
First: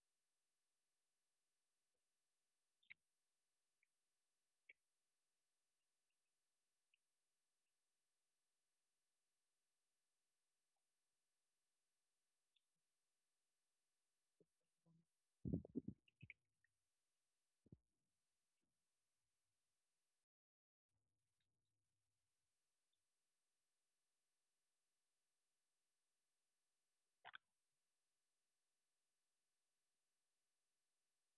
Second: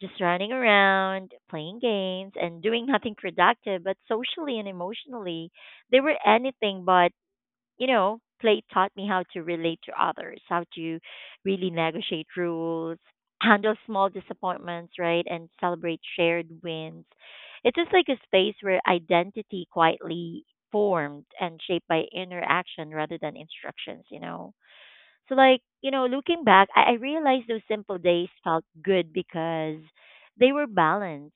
S1: Just running around, playing games, and doing nothing productive, but socially and emotionally, they were anything but, you know. Play taught me how to relate to others, how to really negotiate rules, handle small disappointments, right, and celebrate shared wins. It is just like a space where identity quietly formed and shaped by interaction rather than instructions, you know. So like, you know, looking back, I realized those simple days felt good because they were balanced,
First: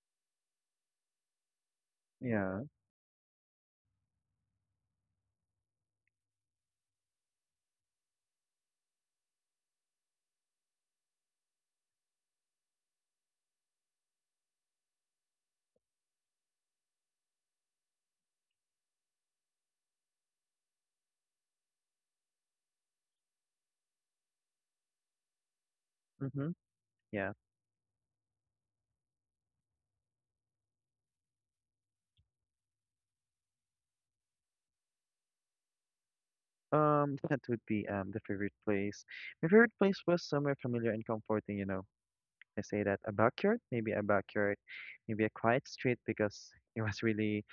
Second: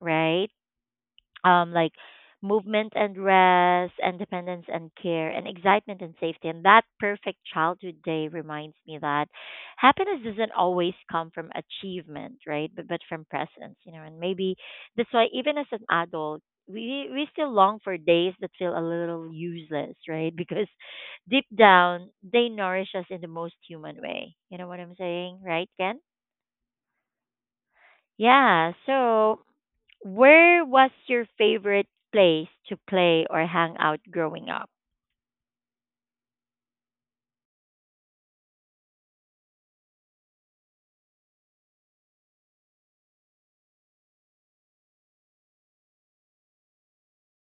S1: right? Like
S2: yeah,
S1: movement and rest, independence and care, and excitement and safety. And that perfect childhood day reminds me that happiness doesn't always come from achievement, right? But from presence, you know. And maybe that's why even as an adult, we still long for days that feel a little useless, right? Because deep down, they nourish us in the most human way. You know what I'm saying, right, Ken?
S2: mm-hmm, yeah.
S1: Yeah. So where was your favorite place to play or hang out growing up?
S2: That would be the favorite place. My favorite place was somewhere familiar and comforting. I say that a backyard, maybe a backyard, maybe a quiet street, because it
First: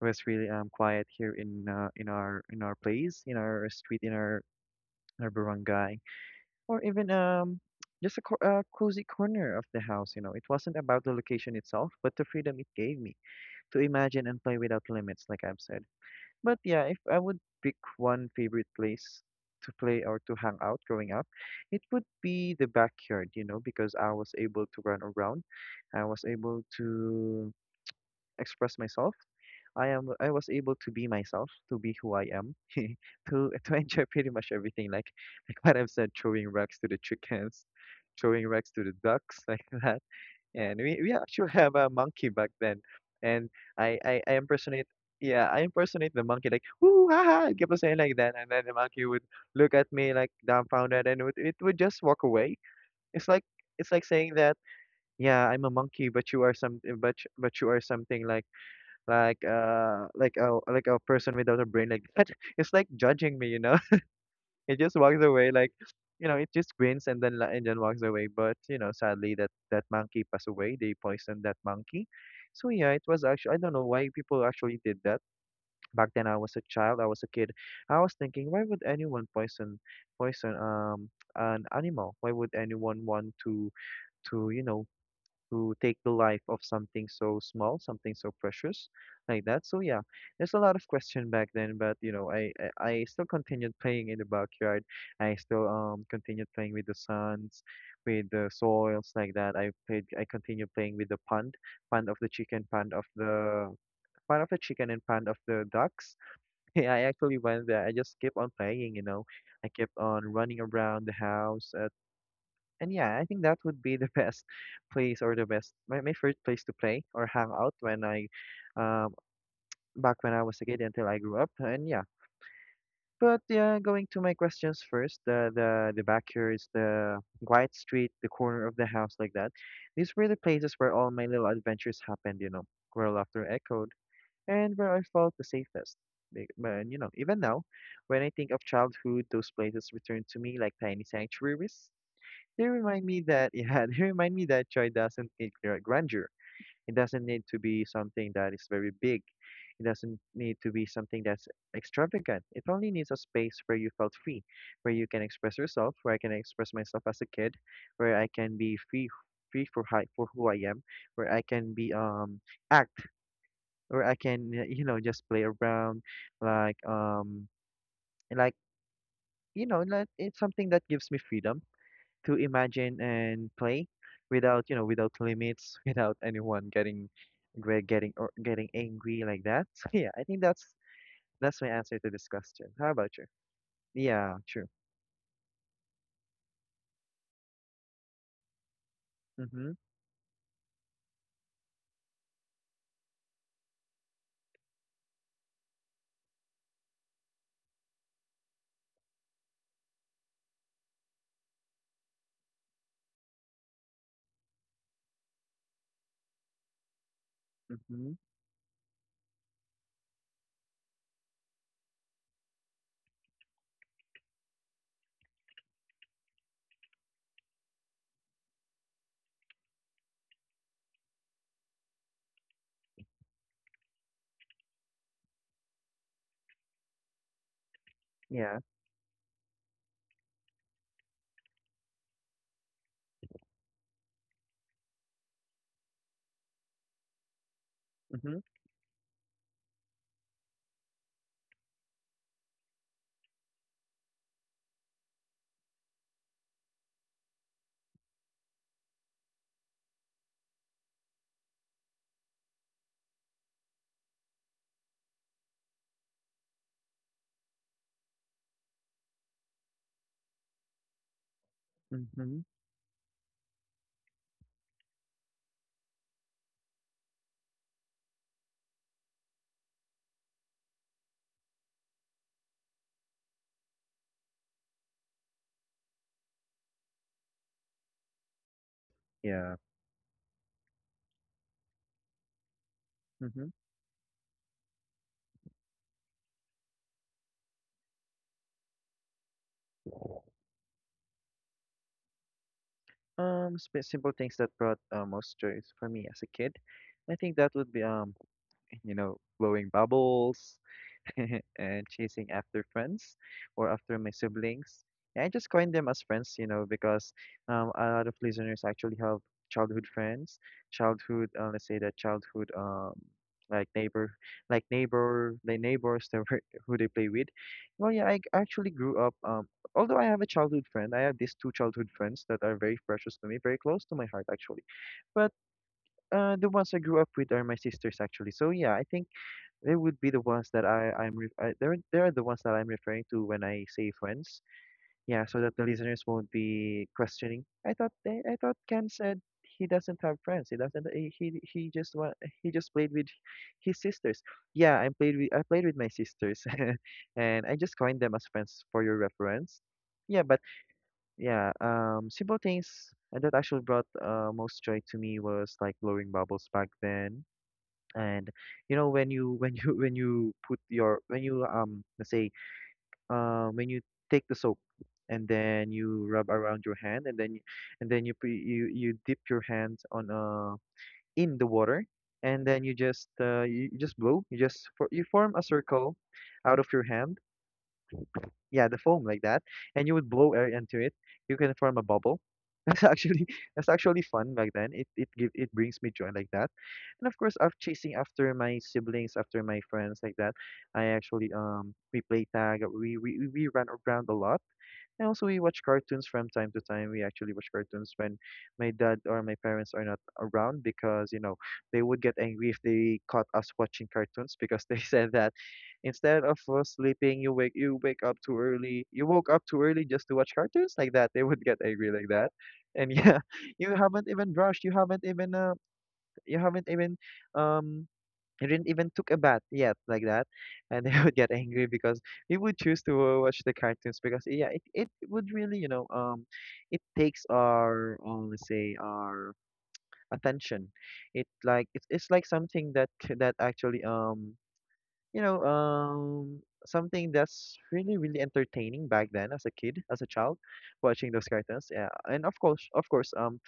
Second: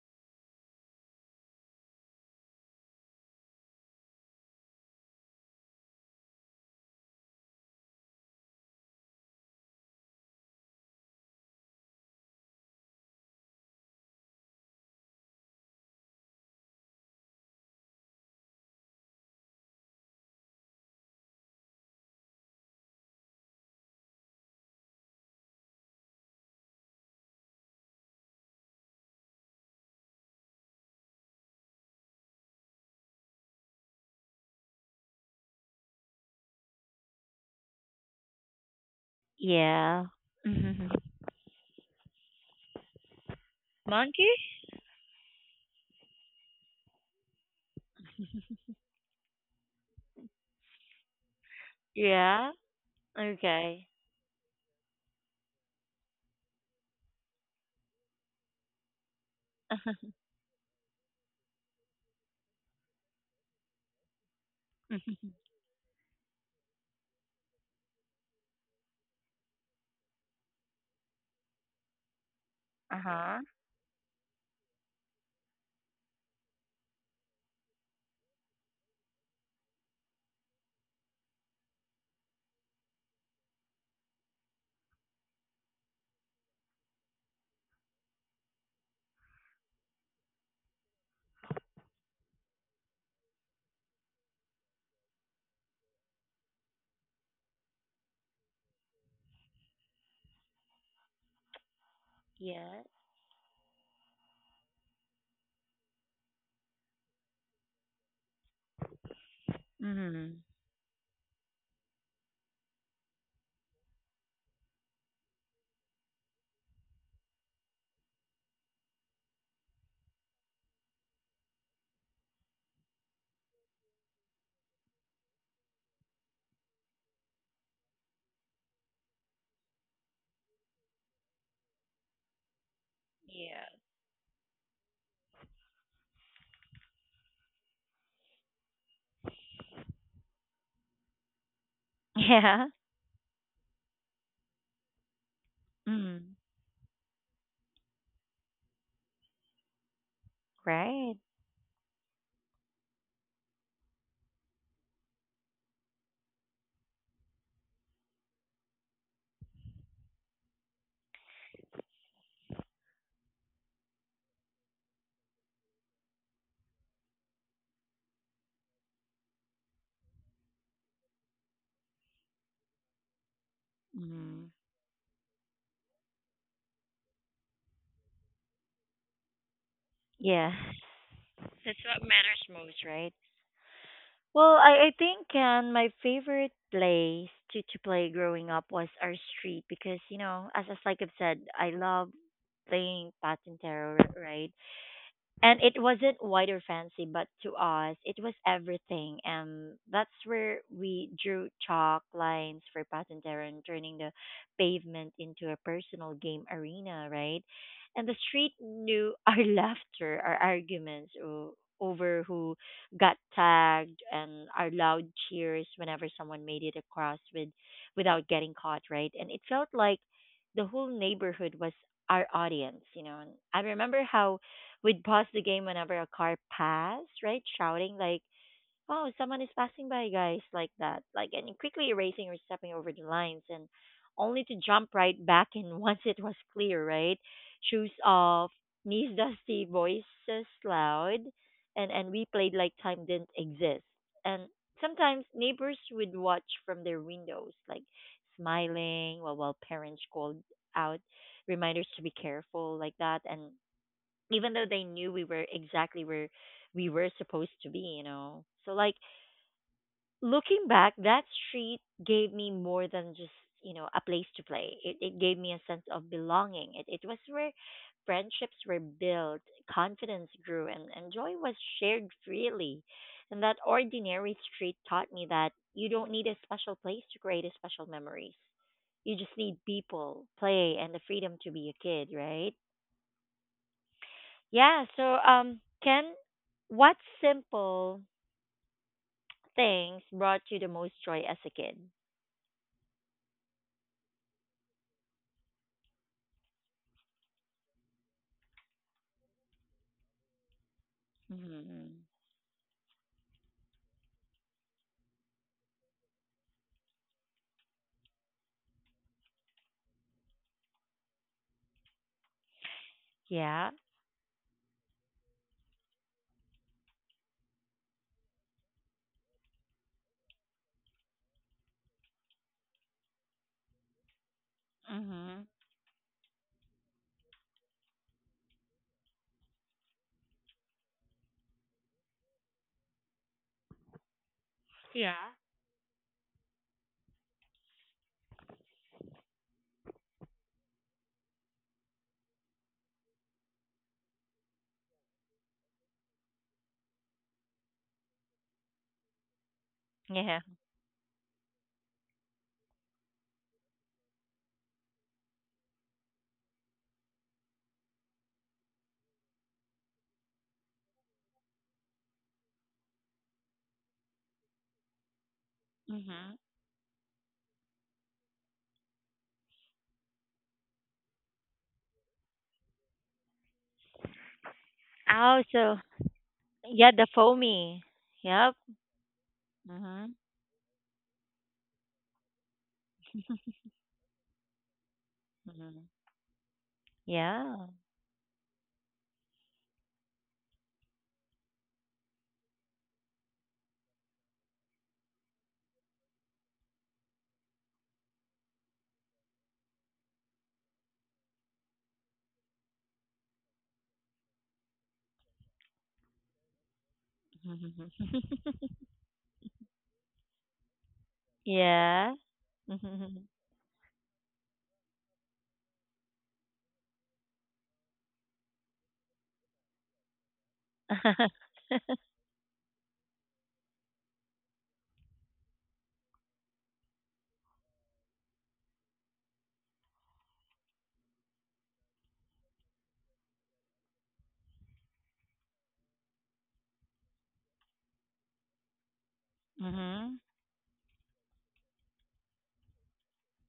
S2: was really quiet here in our place, in our street, in our barangay, or even just a cozy corner of the house. You know, it wasn't about the location itself, but the freedom it gave me to imagine and play without limits, like I've said. But yeah, if I would pick one favorite place to play or to hang out growing up, it would be the backyard. You know, because I was able to run around, I was able to express myself. I was able to be myself, to be who I am, to enjoy pretty much everything. Like what I've said, throwing rocks to the chickens, throwing rocks to the ducks, like that.
S1: Yeah.
S2: And
S1: Monkey?
S2: we actually have a monkey back then, and I impersonate. Yeah, I impersonate the monkey like woo ha ha, keep on saying like that, and then the monkey would look at me like dumbfounded, and it would just walk
S1: Yeah.
S2: away. It's like
S1: Okay.
S2: it's like saying that, yeah, I'm a monkey, but you are something like a person without a brain like that. It's like judging me. It just walks away like you know It just grins and then walks away. But you know sadly, that monkey passed away. They poisoned that monkey. So yeah,
S1: Uh
S2: it was
S1: huh.
S2: actually, I don't know why people actually did that. Back then I was a child, I was a kid. I was thinking, why would anyone poison poison an animal? Why would anyone want to who take the life of something so small, something so precious, like that. So yeah, there's a lot of question back then, but I still continued playing in the backyard. I still continued playing with the sands, with the soils like that. I played. I continued playing with the pond of the chicken,
S1: Yeah.
S2: pond of the chicken, and pond of the ducks. Yeah, I actually went there. I just kept on playing. I kept on
S1: Mm.
S2: running around the house. And yeah, I think that would be the best place or the best my first place to play or hang out when I um back when I was a kid until I grew up. And yeah. But yeah, going to my questions first, the backyards, the quiet street, the corner of the house like that. These were the places where all my little adventures happened, where laughter
S1: Yeah.
S2: echoed and where I felt the safest. And even now, when I think of childhood, those places return to me like tiny sanctuaries.
S1: Yeah.
S2: They remind me that, yeah, they remind me that joy doesn't need grandeur.
S1: Mm.
S2: It doesn't need to be something that is very big. It doesn't need to be
S1: Right.
S2: something that's extravagant. It only needs a space where you felt free, where you can express yourself, where I can express myself as a kid, where I can be free for who I am, where I can be act, where I can just play around, like um like like it's something that gives me freedom to imagine and play
S1: Mm.
S2: without, you know, without limits, without anyone getting gre- getting or getting angry like that. So yeah, I think
S1: Yeah.
S2: that's my
S1: That's
S2: answer
S1: what
S2: to this
S1: matters
S2: question.
S1: most,
S2: How
S1: right?
S2: about you? Yeah,
S1: Well,
S2: true.
S1: I think and my favorite place to, play growing up was our street
S2: Mm-hmm.
S1: because you know, as like I've said, I love playing patintero, right? And it wasn't wide or fancy, but to us, it was everything. And that's where we drew chalk lines for Patintero and turning the pavement into a personal game arena, right? And
S2: Mm-hmm.
S1: the street knew our laughter, our arguments over who got tagged, and our loud cheers whenever someone made it across with, without getting caught, right? And it felt like the whole neighborhood was our audience, you know. And I remember how we'd pause the game whenever a car passed, right? Shouting like,
S2: Yeah.
S1: "Oh, someone is passing by, guys!" Like that, like and quickly erasing or stepping over the lines, and only to jump right back in once it was clear, right? Shoes
S2: Mm-hmm.
S1: off, knees dusty, voices loud, and we played like time didn't exist. And sometimes neighbors would watch from their windows, like smiling while parents called out reminders to be careful like that, and even though they knew we were exactly where we were supposed to be, you know. So like looking back, that street gave
S2: Mm-hmm.
S1: me more than just, you know, a place to play. It gave me a sense of belonging. It was where friendships were built, confidence grew, and, joy was shared freely. And that ordinary street taught me that you don't need a special place to create a special memories. You just need
S2: Yeah.
S1: people, play and the freedom to be a kid, right?
S2: Mm-hmm.
S1: Yeah, so Ken, what simple things brought you the most joy as a kid?
S2: Simple things that brought most joy for me as a kid. I think that would be blowing bubbles, and
S1: Mhm.
S2: chasing after friends or after my siblings. I just coin them as friends, because a lot of listeners actually have childhood friends, childhood, let's say that childhood, like
S1: Yeah.
S2: neighbor, like neighbor, the neighbors who they play with. Well, yeah, I actually grew up. Although I have a childhood friend, I have these two childhood friends that are very precious to me, very close to my heart, actually. But
S1: Mhm.
S2: the ones I grew up with are my sisters, actually. So yeah, I think they would be the ones that I I'm re I, they're the ones that I'm referring to when I say friends. Yeah, so that the listeners won't be questioning. I thought Ken said he doesn't have friends. He doesn't. He just played with his sisters. Yeah, I played with my sisters, and I just coined them as friends for your reference. Yeah,
S1: Yeah.
S2: but yeah, simple things that actually brought most joy to me was like blowing bubbles back then, and when you when you put your when you let's say, when you take the soap and then you rub
S1: Mhm.
S2: around your hand, and then you dip your hands on in the water, and then you just you you just blow, you just you form
S1: Oh,
S2: a
S1: so
S2: circle out of your
S1: yeah, the
S2: hand.
S1: foamy. Yep.
S2: Yeah, the foam like that, and you would
S1: Mhm.
S2: blow air into it, you can form a bubble. That's actually that's actually fun back then. It brings
S1: Mhm.
S2: me joy like that, and of course, after
S1: Yeah.
S2: chasing after my siblings, after my friends like that, I actually we play tag, we run around a lot. And also, we watch cartoons from time to time. We actually watch cartoons when my dad or my parents are not around because, they would get angry if they caught us watching cartoons, because they said that instead of sleeping, you wake you wake up too
S1: Mhm.
S2: early. You woke up too early just to watch cartoons like that. They would get angry like
S1: Yeah.
S2: that. And yeah,
S1: Mhm.
S2: you haven't even brushed. You haven't even um I didn't even took a bath yet like that, and they would get angry because we would choose to watch the cartoons, because yeah, it would really, it takes our let's say our attention. It like it's like something that c- that actually you know something that's really, really entertaining back then, as a kid, as a
S1: Mhm.
S2: child, watching those cartoons. Yeah, and of course,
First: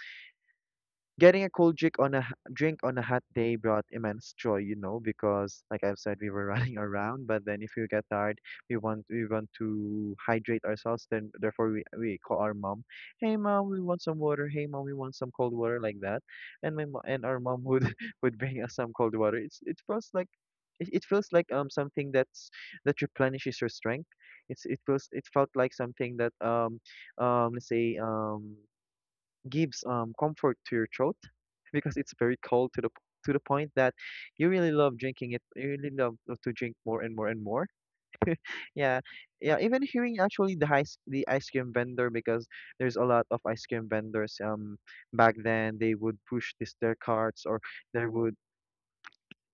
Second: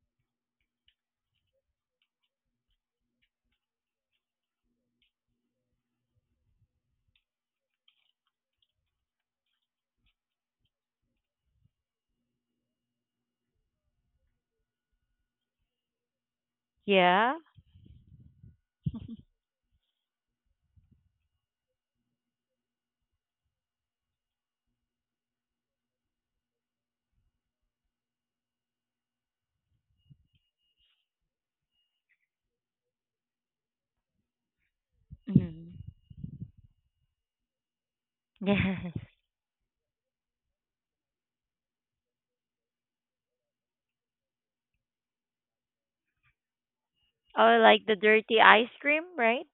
S2: getting a cold drink on a hot day brought immense joy, you know, because like I've said, we were running around. But then if you get tired, we want to hydrate ourselves. Then therefore we call our mom, hey mom, we want some water. Hey mom, we want some cold water like that. And
S1: Yeah.
S2: our mom would would bring us some cold water. It's, it feels like something that's that replenishes your strength. It's, it feels, it felt like something that let's say gives, comfort to your throat, because it's very cold, to the point that you really love drinking it. You
S1: Mhm.
S2: really love to drink more and more and more.
S1: Yes.
S2: Yeah, yeah. Even hearing actually the ice cream vendor, because there's a lot of ice cream vendors. Back then they would push this their carts,
S1: Oh,
S2: or
S1: like the
S2: they would
S1: dirty ice cream, right?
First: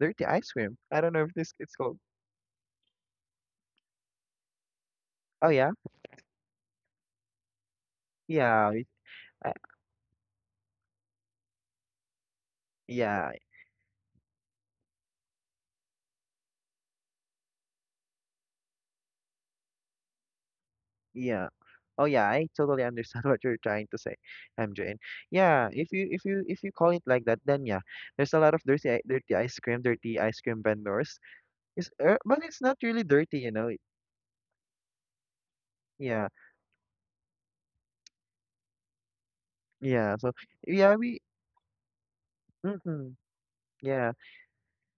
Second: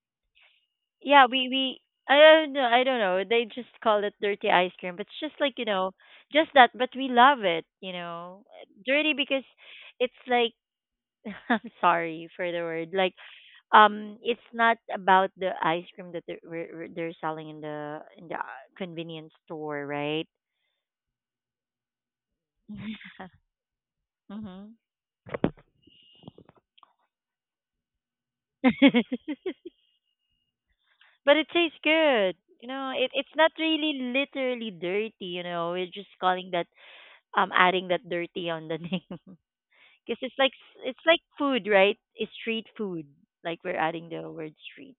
S2: dirty ice cream. I don't know
S1: Yeah,
S2: if
S1: we
S2: this
S1: we
S2: it's called.
S1: I don't know. I don't know. They just call it dirty ice cream, but it's just
S2: Oh
S1: like, you
S2: yeah,
S1: know, just that. But we love it, you know,
S2: yeah,
S1: dirty because
S2: I,
S1: it's like I'm sorry for the word. Like
S2: yeah.
S1: it's not about the ice cream that they're selling in the convenience store, right?
S2: Yeah. Oh yeah, I totally understand what you're trying to say,
S1: Hmm.
S2: MJ. And yeah, if you call it like that, then yeah, there's a lot of dirty ice cream vendors.
S1: But it tastes
S2: It's
S1: good.
S2: but it's
S1: You
S2: not
S1: know,
S2: really
S1: it it's
S2: dirty,
S1: not
S2: you know.
S1: really literally dirty. You know, we're just
S2: Yeah,
S1: calling that adding that dirty on the name.
S2: yeah.
S1: Because
S2: So
S1: it's like
S2: yeah,
S1: it's
S2: we.
S1: like food, right? It's street food.
S2: Mm-hmm,
S1: Like we're adding
S2: yeah.
S1: the word street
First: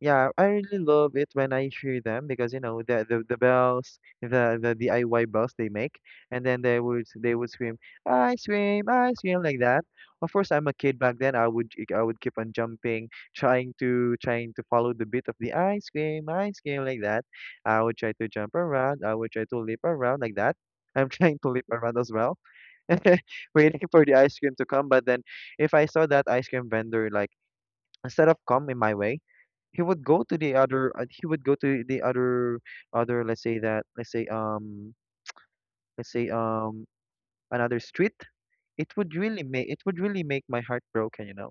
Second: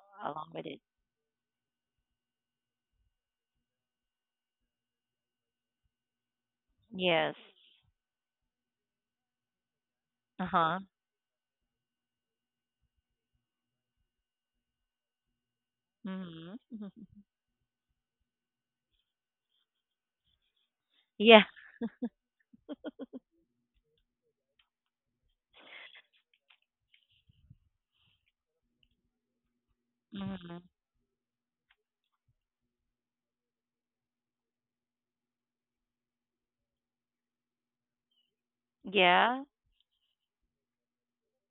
S2: Yeah, I
S1: along with
S2: really
S1: it.
S2: love it when I hear them, because the bells, the DIY bells they make, and then they would they
S1: Yes.
S2: would scream ice cream like that. Of
S1: Uh
S2: course, I'm a
S1: huh.
S2: kid back then. I would keep on jumping, trying to follow the beat of the
S1: Mhm.
S2: ice cream like that. I would try to jump around. I would try to leap around like that. I'm trying
S1: Yeah.
S2: to leap around as well, waiting for the ice cream to come. But then, if I saw that ice cream vendor like. Instead of coming my way, he would go to the
S1: Mhm.
S2: other he would go to the other let's say that let's say let's say um another street. It would really
S1: Yeah.
S2: make my heart broken.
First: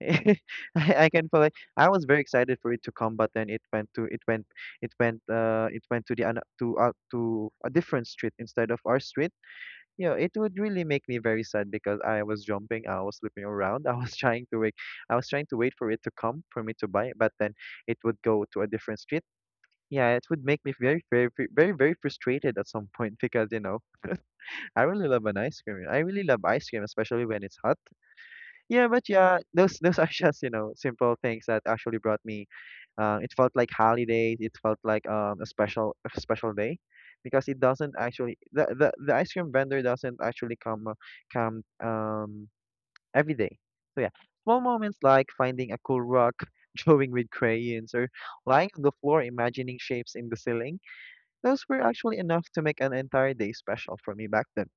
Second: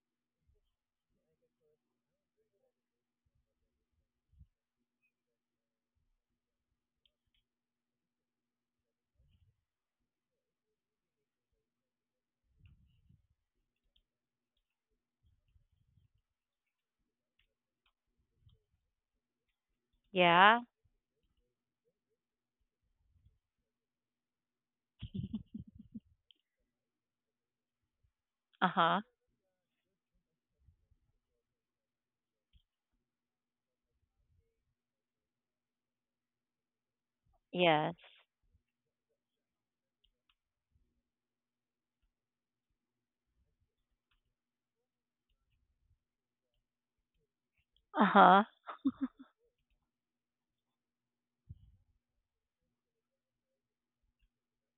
S2: I can feel it. I was very excited for it to come, but then it went to the to a different street instead of our street. You know, it would really make me very sad because I was jumping, I was flipping around, I was trying to wait, I was trying to wait for it to come, for me to buy it, but then it would go to a different street. Yeah, it would make
S1: Yeah.
S2: me very, very, very, very frustrated at some point because, I really love an ice cream. I really love ice cream, especially when it's hot.
S1: Uh
S2: Yeah,
S1: huh.
S2: but yeah, those are just, simple things that actually brought me. It felt like holidays. It felt like a special day, because it doesn't
S1: Yes.
S2: actually the ice cream vendor doesn't actually come every day. So yeah, small moments like finding a cool rock, drawing with crayons,
S1: Uh
S2: or
S1: huh.
S2: lying on the floor imagining shapes in the ceiling. Those were actually enough to make an entire day special for me back then.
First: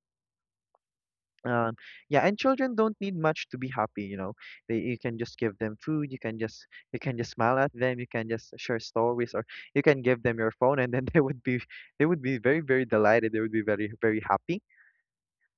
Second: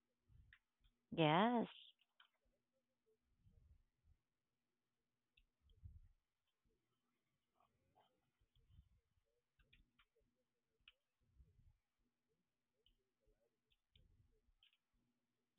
S1: Yes.
S2: Um, yeah, and children don't need much to be happy, you know. They You can just give them food, you can just smile at them, you can just share stories, or you can give them your phone, and then they would be very very delighted. They would be very very happy.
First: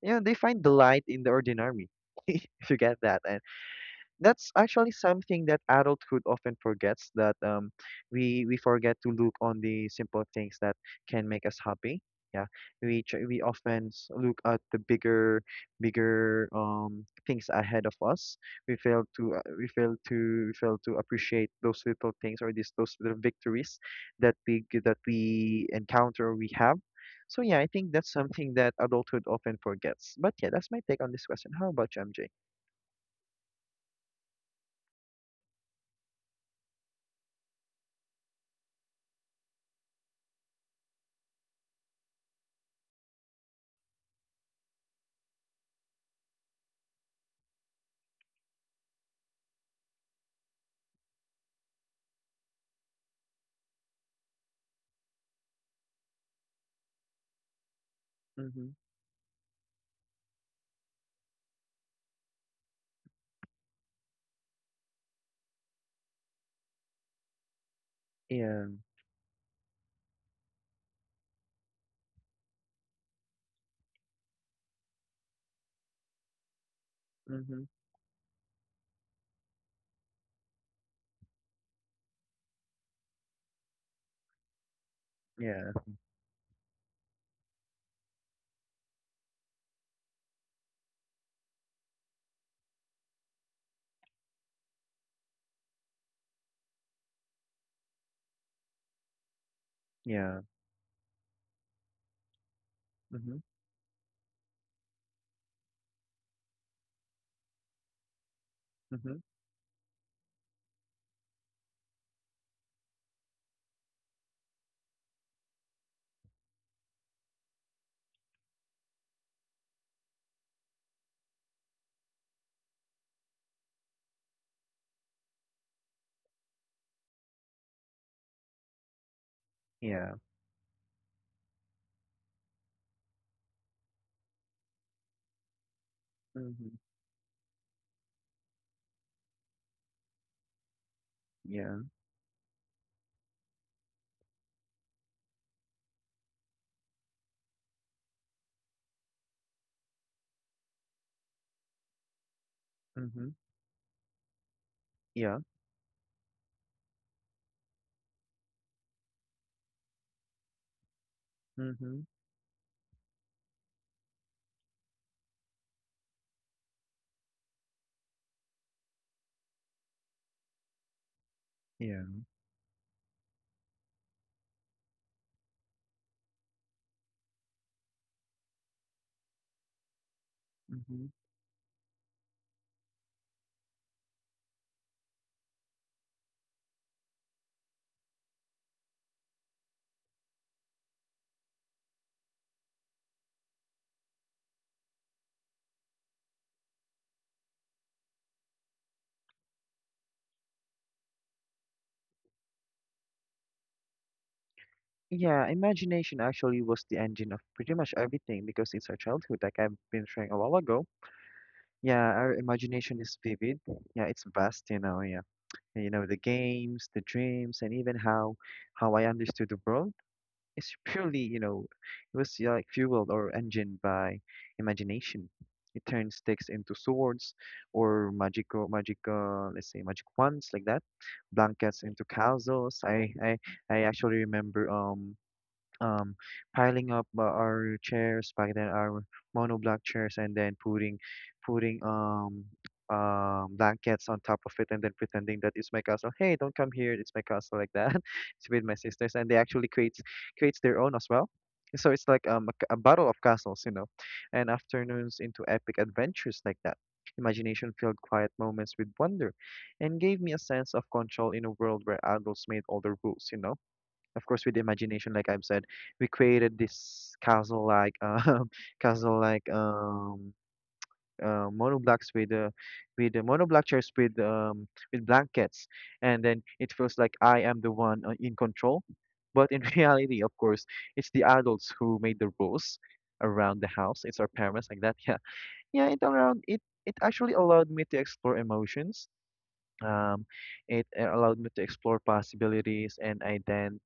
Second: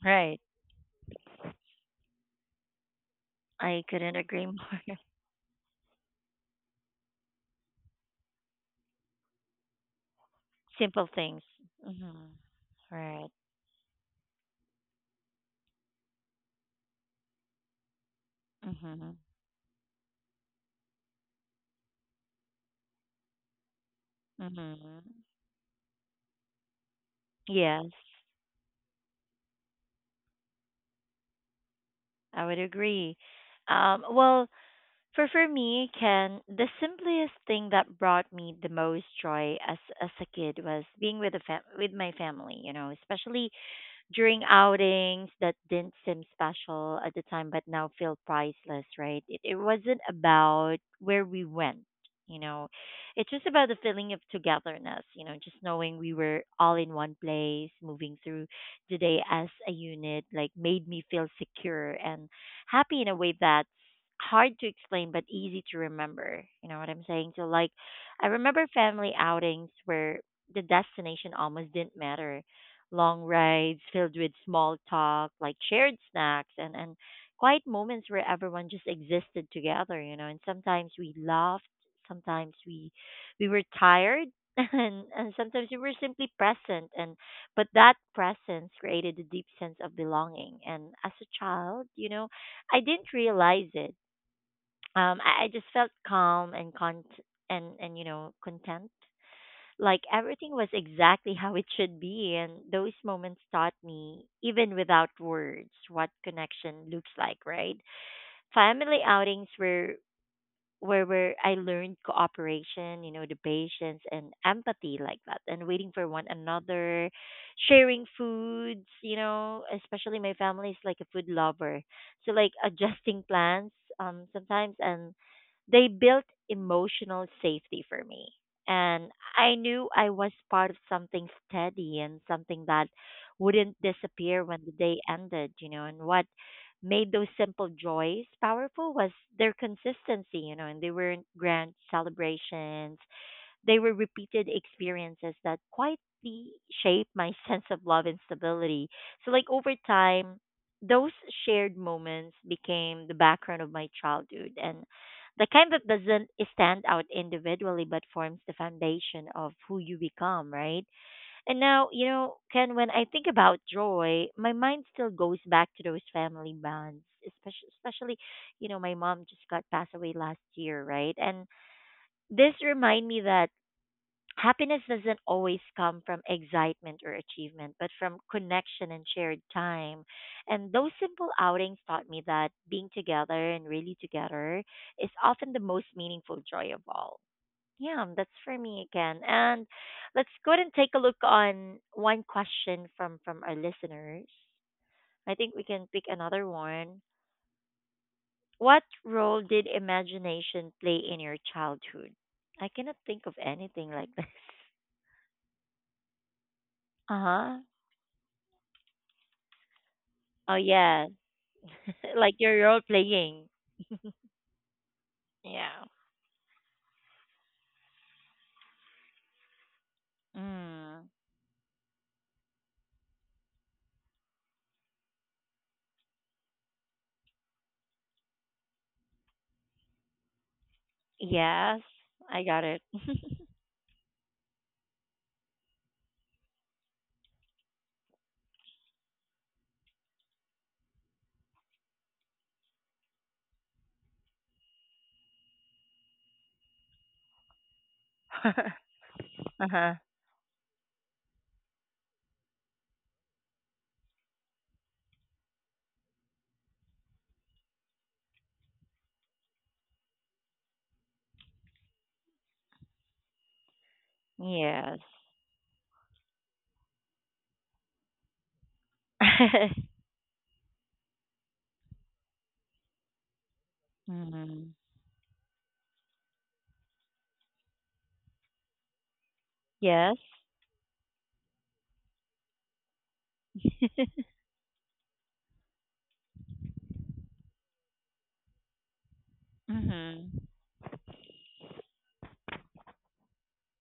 S2: You know, they
S1: Right.
S2: find delight in the ordinary. If you get that,
S1: I couldn't agree
S2: that's
S1: more.
S2: actually something that adulthood often forgets, that we forget to look on the simple things that
S1: Simple
S2: can make
S1: things.
S2: us happy.
S1: Mhm.
S2: Yeah,
S1: Right.
S2: we often look at the bigger bigger things ahead of us. We fail
S1: Mhm.
S2: to we fail to appreciate those little things, or these those little victories that that
S1: Mhm.
S2: we encounter or we have. So yeah, I think
S1: Yes,
S2: that's something that adulthood often forgets, but yeah, that's my take on this question. How about you, MJ?
S1: I would agree. Well, For me, Ken, the simplest thing that brought me the most joy as a kid was being with with my family. You know, especially during outings that didn't seem special at the time but now feel priceless, right? It wasn't about where we went, you know. It's just about the feeling of togetherness, you know, just knowing we were all in one place, moving through
S2: Mm-hmm.
S1: the day as a unit, like made me feel secure and happy in a way that's hard to explain but easy to remember. You know what I'm saying? So like I
S2: Yeah.
S1: remember family outings where the destination almost didn't matter, long rides filled with small talk, like shared snacks and quiet
S2: Mm-hmm.
S1: moments where everyone just existed together, you know. And sometimes we laughed, sometimes we were tired and sometimes
S2: Yeah.
S1: we were simply present, and but that presence created a deep sense of belonging. And as a child, you know, I didn't realize it. I just felt calm and con and you know, content, like
S2: Yeah.
S1: everything was exactly how it should be. And those
S2: Mm-hmm.
S1: moments taught me, even without words, what connection looks like, right? Family
S2: Mm-hmm.
S1: outings were where I learned cooperation, you know, the patience and empathy like that, and waiting for one another, sharing foods, you know. Especially my family is like a food lover, so like adjusting plans sometimes, and they built emotional safety for me, and I knew I
S2: Yeah.
S1: was part of something steady, and something that wouldn't disappear when the day ended, you know. And what
S2: Mm-hmm.
S1: made those simple joys powerful was their consistency, you know, and they weren't grand
S2: Yeah.
S1: celebrations. They were repeated experiences that quietly shaped my sense of love and stability. So, like, over time, those shared moments became the
S2: Mm-hmm.
S1: background of my childhood, and
S2: Yeah.
S1: the kind that doesn't stand out individually but forms the foundation of who you become, right? And now,
S2: Mm-hmm.
S1: you know, Ken, when I think about joy, my mind still goes back to those family bonds, especially, especially, you know, my mom just got passed away last year, right? And
S2: Yeah.
S1: this remind me that happiness doesn't always come from excitement or achievement, but from connection and shared time. And those
S2: Mm-hmm.
S1: simple outings taught me that being together, and really together, is often the most meaningful joy of all. Yeah, that's for me again. And let's go ahead and take a look on one question from our listeners. I think we can pick another one. What role did imagination play in your childhood? I cannot think of anything like this.
S2: Yeah. Imagination actually was the
S1: Uh
S2: engine of
S1: huh.
S2: pretty much everything, because it's our childhood, like I've been sharing a while
S1: Oh
S2: ago.
S1: yeah,
S2: Yeah, our
S1: like your role
S2: imagination is
S1: playing.
S2: vivid. Yeah, it's vast, you know. Yeah, you
S1: Yeah.
S2: know, the games, the dreams, and even how I understood the world. It's
S1: Mm.
S2: purely, you know, it was yeah, like fueled or engined by imagination. It turns sticks into swords or let's say magic wands like that, blankets
S1: Yes,
S2: into
S1: I got
S2: castles.
S1: it.
S2: I actually remember um, piling up our chairs back then, our monoblock chairs, and then putting blankets on top of it, and then pretending that it's my castle. Hey, don't come here! It's my castle, like that. It's
S1: Uh
S2: with my sisters, and they actually creates
S1: huh.
S2: creates their own as well. So it's like a battle of castles, you know, and afternoons into epic adventures like that. Imagination filled quiet moments with wonder and gave me a sense of control in a world where adults made all the rules, you know. Of course, with
S1: Yes.
S2: imagination, like I've said, we created this castle, like castle like monoblocks with the monoblock chairs
S1: Mm.
S2: with blankets, and then it feels like I am the one in control, but in reality,
S1: Yes.
S2: of course, it's the adults who made the rules around the house. It's our parents, like that. Yeah. Yeah, it around it it actually allowed me to explore emotions, um,
S1: Mm-hmm.
S2: it allowed me to explore possibilities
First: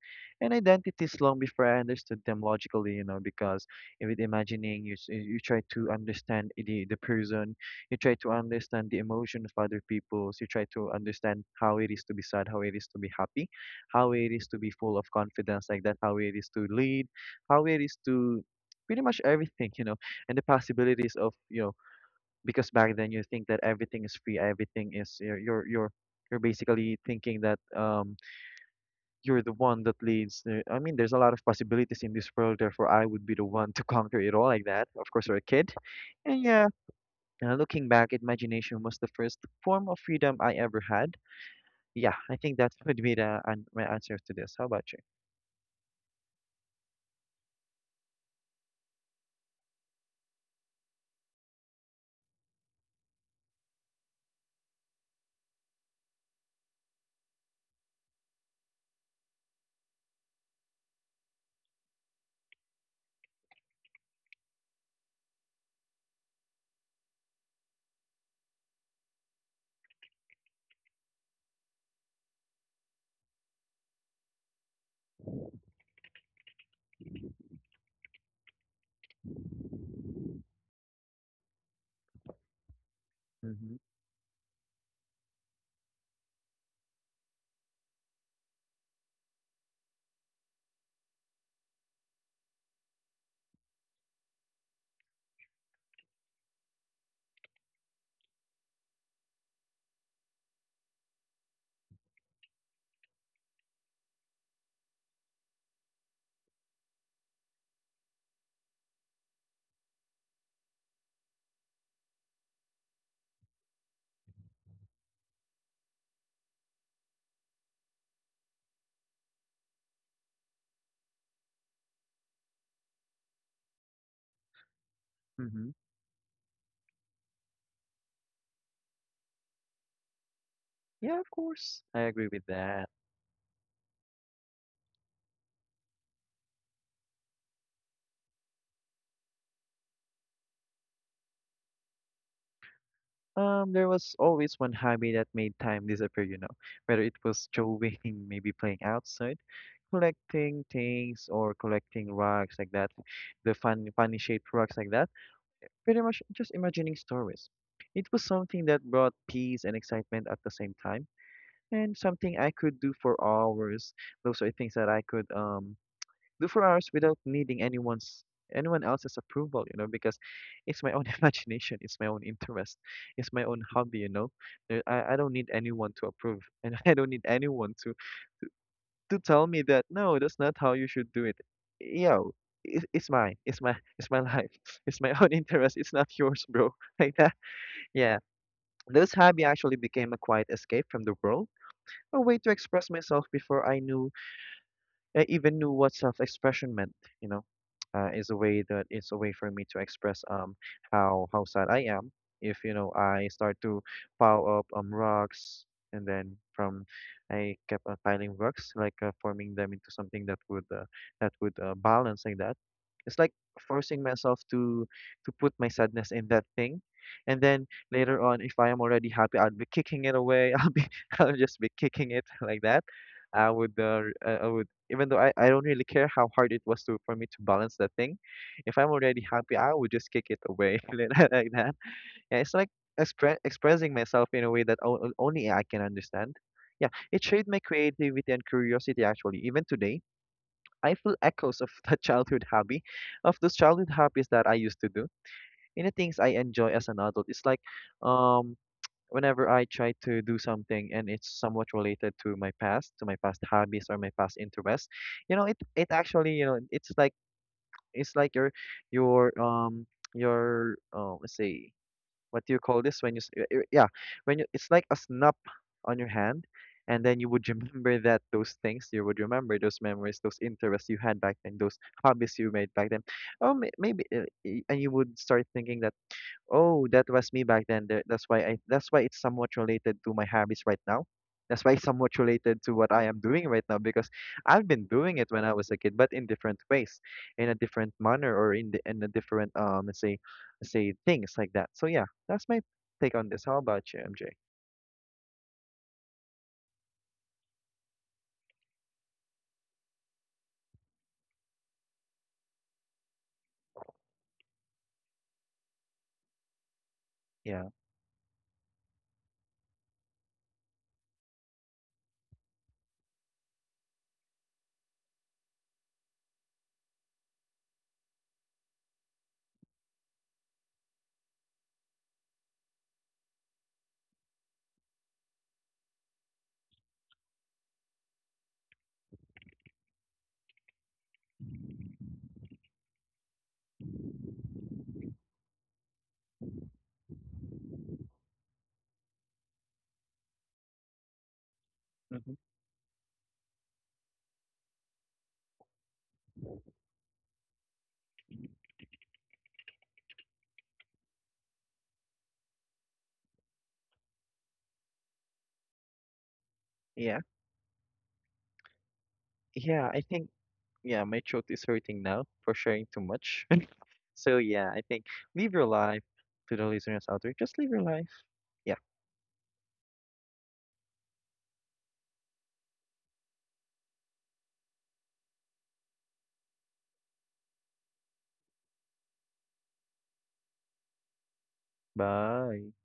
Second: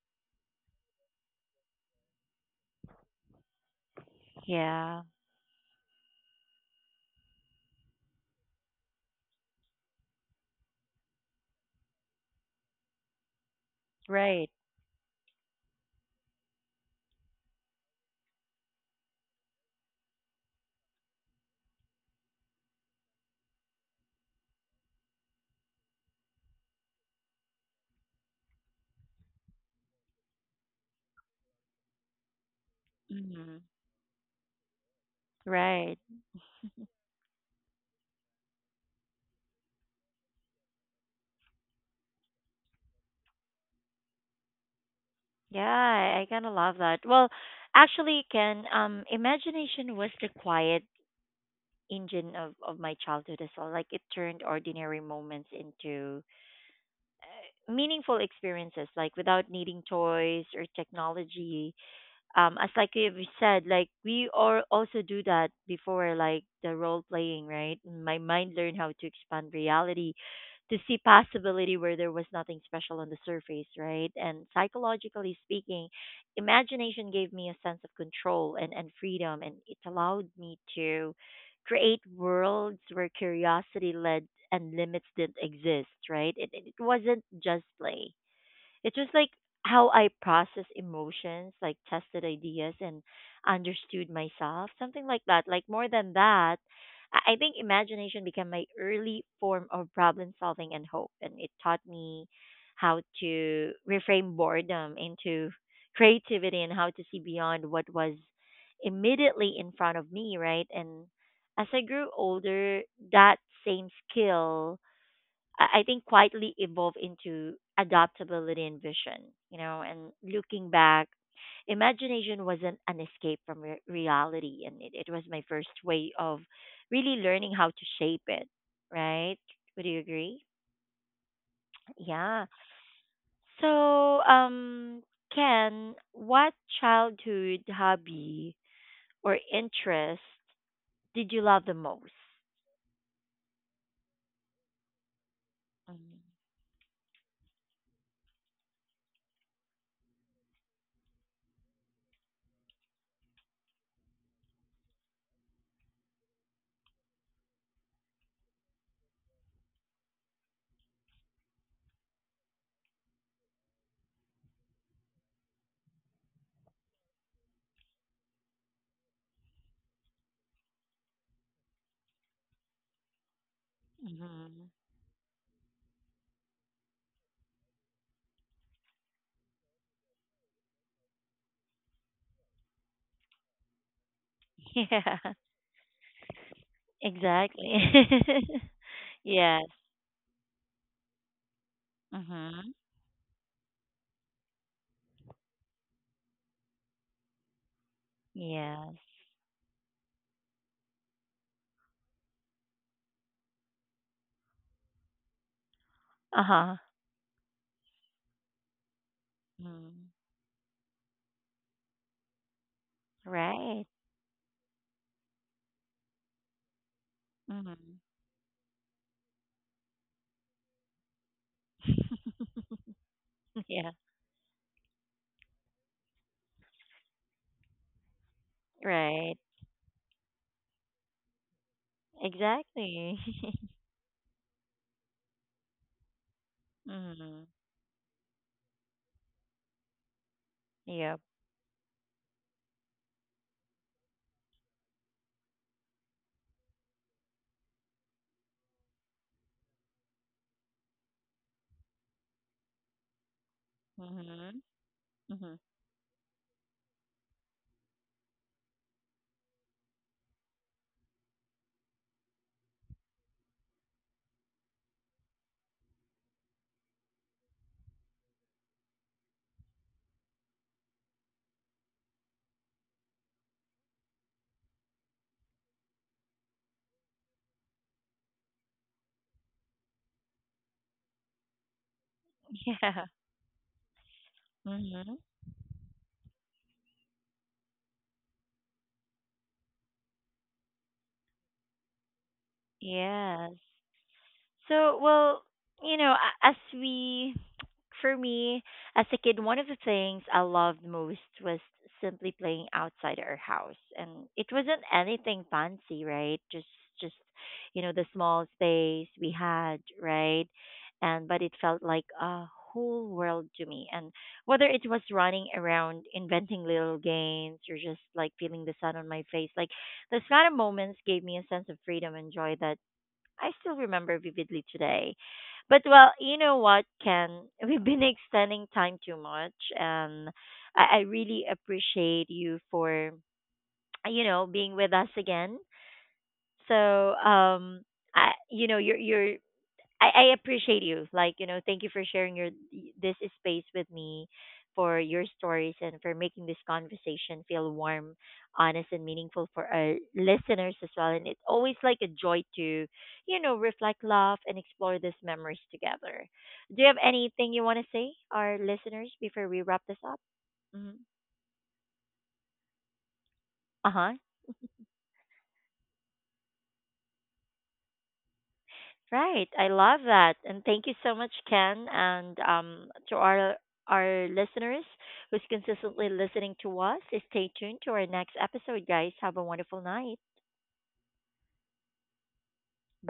S2: and identities long before I understood them logically, you know, because with imagining, you
S1: Yeah,
S2: you try to understand the person, you try to understand the emotion of other people, you try to understand how it is to be sad, how it is to be happy, how it is
S1: right.
S2: to be full of confidence like that, how it is to lead, how it is to pretty much everything, you know, and the possibilities of, you know, because back then you think that everything is free, everything is you're basically thinking that you're the one that leads. I mean, there's a lot of possibilities in this world. Therefore, I would be the
S1: Hmm.
S2: one to conquer it all like that. Of course, you're a kid,
S1: Right.
S2: and yeah, looking back, imagination was the first form of freedom I ever had. Yeah, I think that would be my answer to this. How about you?
S1: I kind of love that. Well, actually, Ken, imagination was the quiet engine of my childhood as well. Like it turned ordinary moments into meaningful experiences, like without needing toys or technology. Um, as like you said, like we are also do that before, like the role playing, right? My mind learned how to expand reality, to see possibility where there was nothing special on the surface, right? And psychologically speaking, imagination gave me a sense of control and freedom, and it allowed me to create worlds where
S2: Mm-hmm.
S1: curiosity led and limits didn't exist, right? It wasn't just play, it's just like how I process emotions, like tested ideas and understood myself, something like that. Like more than that, I think imagination became my early form of problem solving and hope, and it taught me how to reframe boredom into creativity, and how to see beyond what was immediately in front of me, right? And as I grew older, that same skill, I think, quietly evolve into adaptability and vision, you know. And looking back, imagination wasn't an escape from reality, and it was my first
S2: Mm-hmm.
S1: way of really learning how to shape it, right? Would you agree?
S2: Yeah, of course, I agree
S1: Yeah.
S2: with that.
S1: So, um, Ken, what childhood hobby or interest did you love the most?
S2: There was always one hobby that made time
S1: Mm-hmm.
S2: disappear, you know, whether it was drawing, maybe playing outside, collecting things, or collecting rocks like that, the funny shaped rocks like that. Pretty much just imagining stories. It was something that brought peace and excitement at the same time, and something I could do for hours. Those are things that I could do for hours without needing anyone else's approval, you know, because it's my own imagination, it's my own interest, it's my own hobby, you know. I don't need anyone to approve, and I don't need anyone to tell me that no, that's not how you should do it. Yo, it's mine. It's my it's my life. It's my
S1: Yeah,
S2: own interest. It's not yours, bro. Like that.
S1: exactly.
S2: Yeah. This hobby
S1: Yes.
S2: actually became a quiet escape from the world, a way to
S1: Mhm.
S2: express myself before I even knew what self-expression meant, you know. Is a way that
S1: Yes.
S2: it's a way for me to express how sad I am. If you know I start to pile up rocks, and then
S1: Uh huh.
S2: from I kept piling rocks like forming them into
S1: Mm.
S2: something that would balance like that. It's like
S1: Right.
S2: forcing myself to put my sadness in that thing, and then
S1: Mhm.
S2: later on, if I am already happy, I'll be kicking it away. I'll just be kicking it like that. I would
S1: Yeah.
S2: I would even though I don't really care how hard it was to for me to balance that thing. If I'm already
S1: Right.
S2: happy, I would just kick it away like that. Yeah, it's like
S1: Exactly.
S2: expressing myself in a way that only I can understand. Yeah, it
S1: Mhm.
S2: shaped my creativity and curiosity, actually. Even today, I feel
S1: Yep.
S2: echoes of that childhood hobby, of those childhood hobbies that I used to do. In the things I enjoy as an adult, it's like um whenever I try to do something and it's somewhat related to my past hobbies or my past
S1: Mhm.
S2: interests, you know,
S1: Mhm.
S2: it actually, you know, it's like your um your let's say, what do you call this when you s- y- y- yeah, when you, it's like a snap on your hand. And then you would remember that those things, you would remember those memories, those interests you had back then, those hobbies you made back then. Oh, maybe, and you would start thinking that. Oh, that was me back then. That's why I that's why it's somewhat related to my habits right now. That's why it's somewhat related to what
S1: Yeah.
S2: I am doing right now, because I've been
S1: Mhm.
S2: doing it when I was a kid, but in different ways, in a different manner, or in in a different let's say things like that. So yeah, that's my take on this.
S1: Yes.
S2: How about you, MJ?
S1: So, well, you know, for me, as a kid, one of the things I loved most was simply playing outside our house, and it wasn't anything fancy, right? Just,
S2: Yeah.
S1: you know, the small space we had, right? And but it felt like a whole world to me. And whether it was running around, inventing little games, or just like feeling the sun on my face, like those kind of moments gave me a sense of freedom and joy that I still remember vividly today. But well, you know what, Ken? We've been extending time too much, and I really appreciate you for, you know, being with us again. So I, you know, I appreciate you. Like, you know, thank you for sharing
S2: Hmm.
S1: your this space with me, for your stories and for making this conversation feel warm, honest and meaningful for our listeners as well. And it's always like a joy to, you know, reflect, laugh and explore these memories together. Do you have
S2: Yeah.
S1: anything you want to say our listeners before we wrap
S2: Yeah,
S1: this
S2: I
S1: up?
S2: think
S1: Mm-hmm.
S2: yeah, my throat is hurting now for sharing too much.
S1: Uh-huh.
S2: So yeah, I think live your life, to the listeners out there. Just live your life. Yeah.
S1: Right. I love that. And thank you so much, Ken, and to our listeners who's consistently listening to us. Stay tuned to our next episode, guys. Have a wonderful night.
S2: Bye.